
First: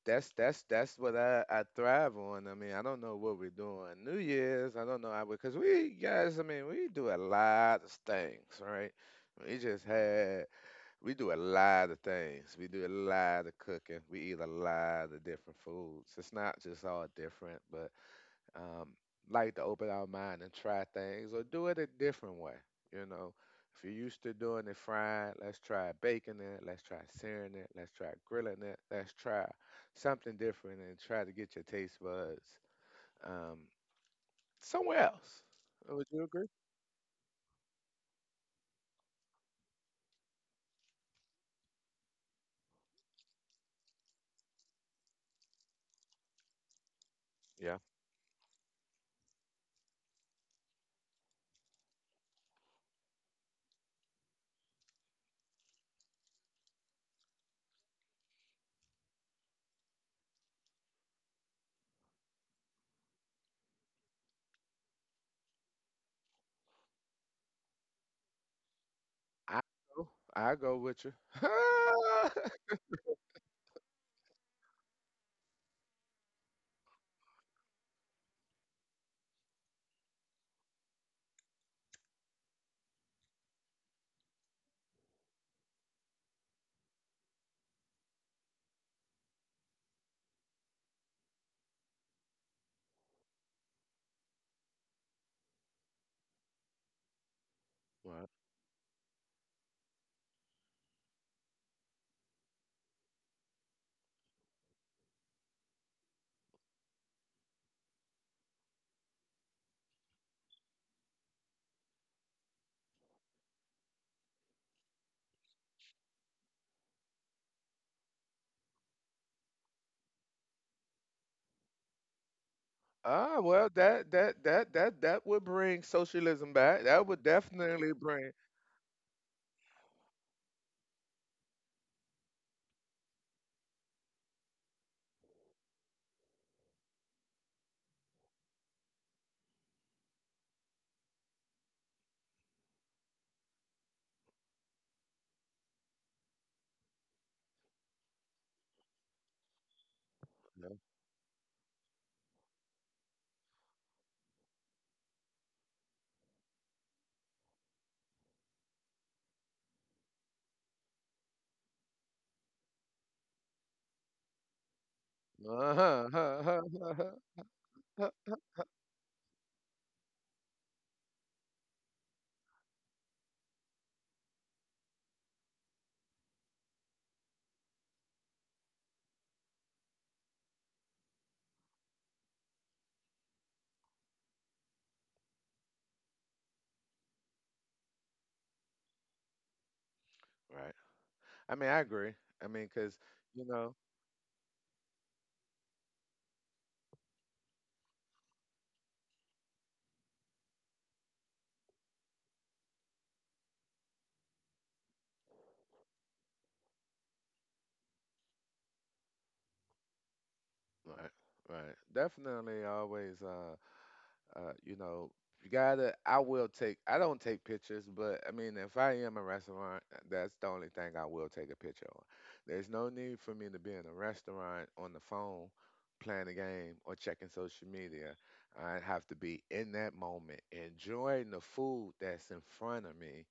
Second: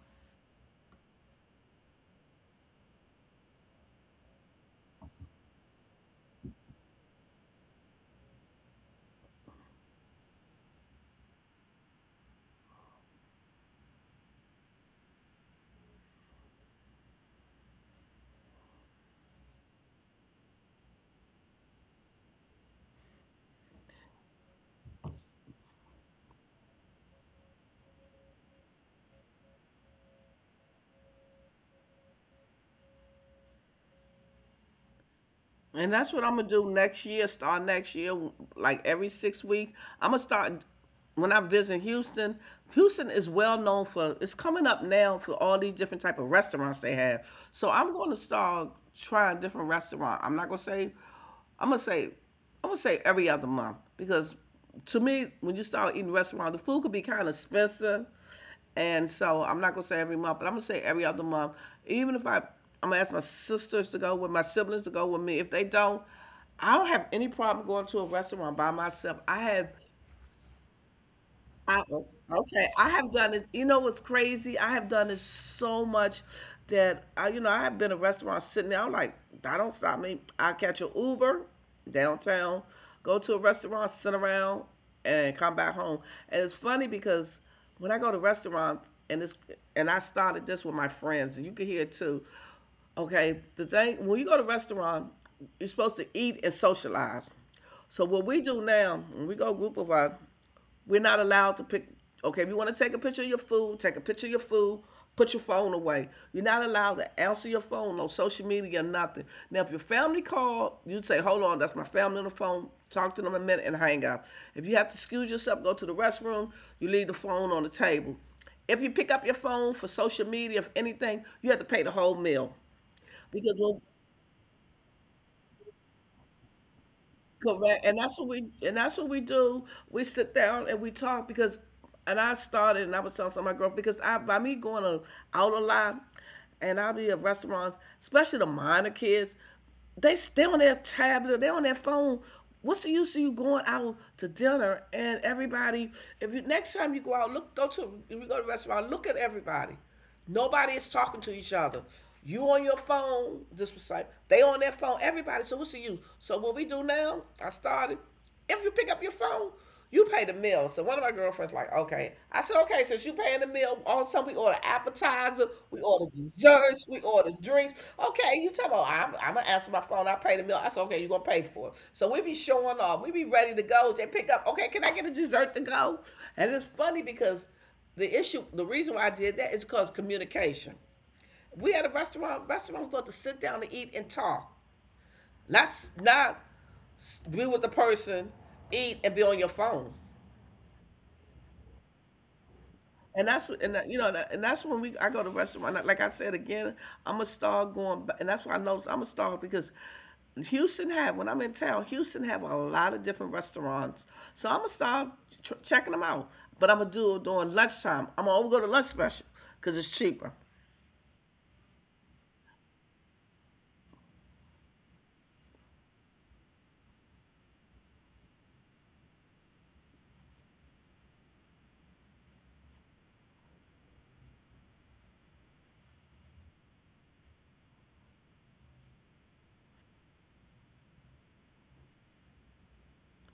S1: that's what I thrive on. I mean, I don't know what we're doing New Year's. I don't know how because we guys, I mean, we do a lot of things, right? We just had we do a lot of things. We do a lot of cooking. We eat a lot of different foods. It's not just all different, but um, like to open our mind and try things or do it a different way. You know, if you're used to doing it fried, let's try baking it, let's try searing it, let's try grilling it, let's try something different and try to get your taste buds um, somewhere else.
S2: And
S1: Would
S2: that's what
S1: you
S2: I'm
S1: agree?
S2: gonna do next year. Start next year, like every 6 week. I'm gonna start when I visit Houston. Houston is well known for. It's coming up now for all these different type of restaurants they have. So
S1: Yeah.
S2: I'm gonna start trying different restaurant. I'm not gonna say. I'm gonna say. I'm gonna say every other month because to me, when you start eating restaurant, the food could be kind of expensive, and so I'm not gonna say every month, but I'm gonna say every other month. Even if I, I'm gonna ask my sisters to go with my siblings to go with me. If they don't, I don't have any problem going to a restaurant by myself. I
S1: I
S2: have
S1: go, I go with you.
S2: I, o- okay, I have done it. You know what's crazy? I have done it so much that I, you know, I have been a restaurant sitting there. I'm like, I don't stop me. I catch an Uber downtown, go to a restaurant, sit around, and come back home. And it's funny because when I go to restaurants and it's and I started this with my friends, and you can hear it too. Okay, the thing when you go to restaurant, you're supposed to eat and socialize. So
S1: Right.
S2: what we do now, when we go group of us, we're not allowed to pick. Okay, if you want to take a picture of your food, take a picture of your food. Put your phone away. You're not allowed to answer your phone, no social media, nothing. Now, if your family called, you'd say, "Hold on, that's my family on the phone. Talk to them a minute and hang up." If you have to excuse yourself, go to the restroom. You leave the phone on the table. If you pick up your phone for social media, if anything, you have to pay the whole meal
S1: Ah,
S2: because
S1: well,
S2: when
S1: that that would bring socialism back. That would
S2: correct,
S1: definitely
S2: and
S1: bring.
S2: that's what we do. We sit down and we talk because, and I started and I was telling some of my girlfriend because I by me going out a lot, and I'll be at restaurants, especially the minor kids, they stay on their tablet, they on their phone. What's the use of you going out to dinner and everybody? If you next time you go out, look go to if you go to a restaurant, look at everybody. Nobody is talking to each other. You on your phone, just was like they on their phone. Everybody, so what's the use? So what we do now? I started. If you pick up your phone, you pay the meal. So one of my girlfriends like, okay. I said, okay, since you paying the meal, all of a sudden we order appetizer,
S1: Yeah.
S2: we order desserts,
S1: Uh-huh.
S2: we order drinks. Okay, you tell me, oh, I'm gonna answer my phone. I pay the meal. I said, okay, you gonna pay for it. So we be showing off. We be ready to go. They pick up. Okay, can I get a dessert to go? And it's funny because the issue, the reason why I did that is because communication. We at a restaurant. Restaurant was supposed to sit down and eat and talk. Not be with the person, eat and be on your phone.
S1: Right. I mean, I agree. I mean, because
S2: And
S1: you
S2: that's and
S1: know,
S2: that, you know that- and that's when we I go to restaurant. Like I said again, I'm gonna start going. And that's why I noticed I'm gonna start because Houston have when I'm in town, Houston have a lot of different restaurants. So I'm gonna start checking them out. But I'm gonna do it during lunchtime. I'm gonna go to lunch special because it's cheaper.
S1: right, right, definitely always. You know, you gotta. I will take. I don't take pictures, but I mean, if I am in a restaurant, that's the only thing I will take a picture on. There's no need for me to be in a restaurant on the phone, playing a game or checking social media. I have to be in that moment, enjoying the food that's in front of me,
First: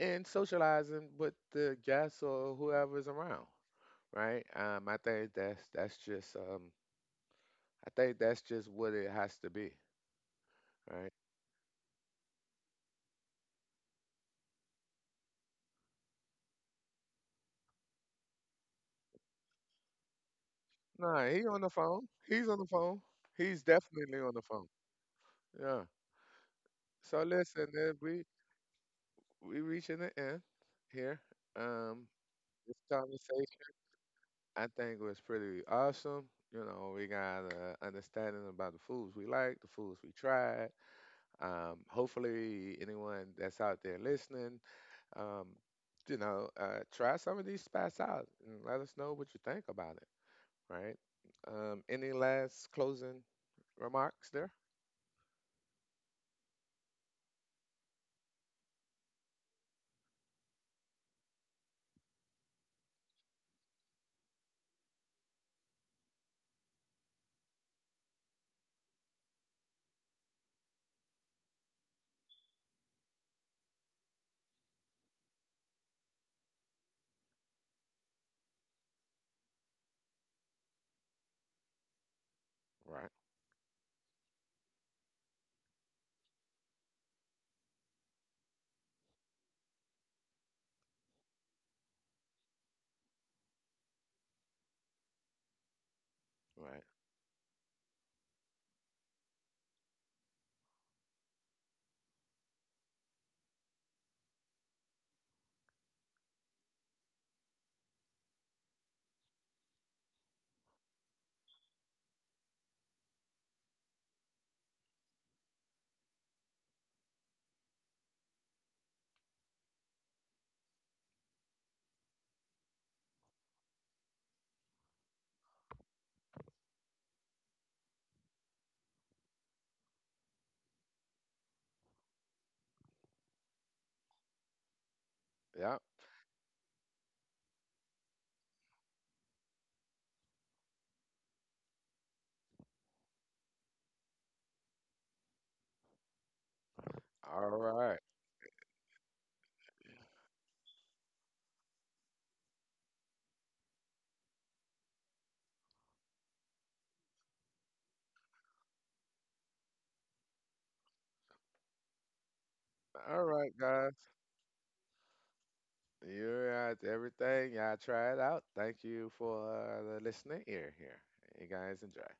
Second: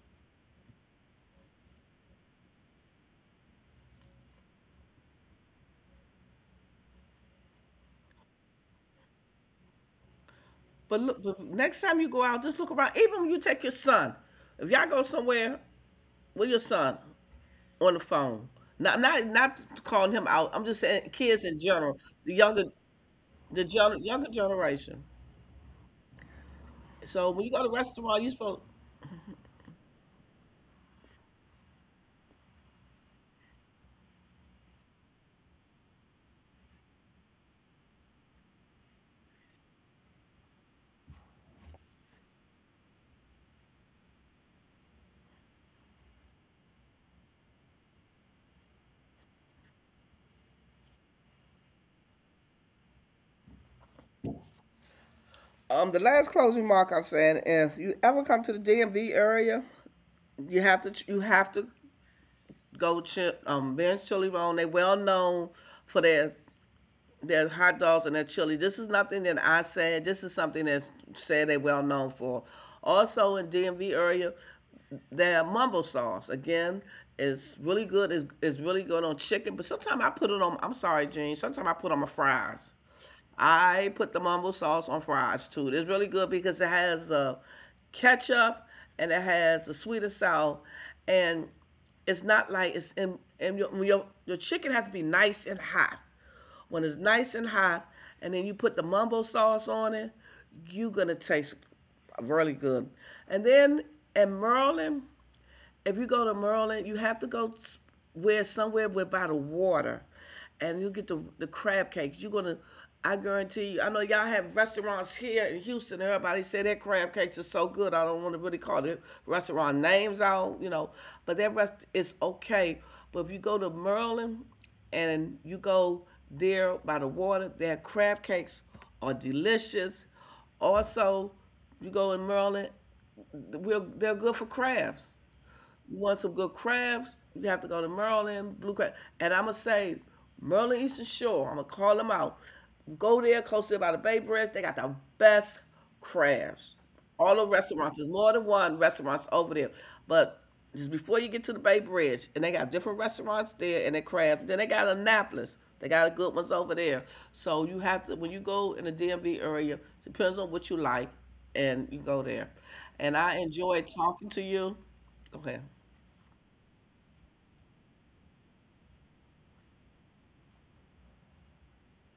S1: and socializing with the guests or whoever's around. Right? I think that's just I think that's just what it has to be,
S2: But
S1: right?
S2: look, but next time you go out, just look around. Even when you take your son, if y'all go somewhere with your son on the phone, not calling him out. I'm just saying
S1: Nah, he
S2: kids
S1: on
S2: in
S1: the
S2: general,
S1: phone.
S2: the
S1: He's on
S2: younger
S1: the phone. He's
S2: the
S1: definitely
S2: younger
S1: on the phone.
S2: generation.
S1: Yeah. So
S2: So when you go
S1: listen,
S2: to a
S1: then
S2: restaurant,
S1: we
S2: you supposed
S1: we reaching the end here. Um, this conversation I think was pretty awesome. You know, we got an understanding about the foods we like, the foods we tried. Hopefully, anyone that's out there listening, um, you know, try some of these spots out and let us know what you think about it. Right? Any last closing remarks there?
S2: the last closing remark I'm saying if you ever come to the DMV area, you have to go Ben's Chili Roll. They well known for their hot dogs and their chili. This is nothing that I said. This is something that's said they're well known for. Also in DMV area, their mumble sauce again is really good. Is really good on chicken, but sometimes I put it on. I'm sorry, Gene. Sometimes I put on my fries.
S1: Right.
S2: I put the mumble sauce on fries too. It's really good because it has a ketchup and it has a sweet and sour, and it's not like it's and your chicken has to be nice and hot. When
S1: Right.
S2: it's nice and hot, and then you put the mumbo sauce on it, you're gonna taste really good. And then in Maryland, if you go to Maryland, you have to go where somewhere where by the water, and you get the crab cakes. You're gonna, I guarantee you. I know y'all have restaurants here in Houston. Everybody say their crab cakes are so good. I don't want to really call the restaurant names out, you know, but that rest is okay. But if you go to Maryland, and you go there by the water, their crab cakes are delicious. Also, you go in Maryland, we're, they're good for crabs.
S1: Yep.
S2: You want some good crabs? You have to go to Maryland, Blue Crab. And I'm going to say, Maryland Eastern Shore, I'm going to call them out. Go there, close to by the Bay Bridge. They got the best crabs. All the
S1: All right.
S2: restaurants, there's more than one restaurants over there. But just before you get to the Bay Bridge, and they got different restaurants there and their crabs. Then they got Annapolis. They got good ones over there. So you have to, when you go in the DMV area, depends on what you like, and you go there. And
S1: All
S2: I
S1: right,
S2: enjoyed
S1: guys.
S2: talking to you. Go ahead.
S1: You're out to everything. Y'all try it out. Thank you for the listening ear here. You guys enjoy.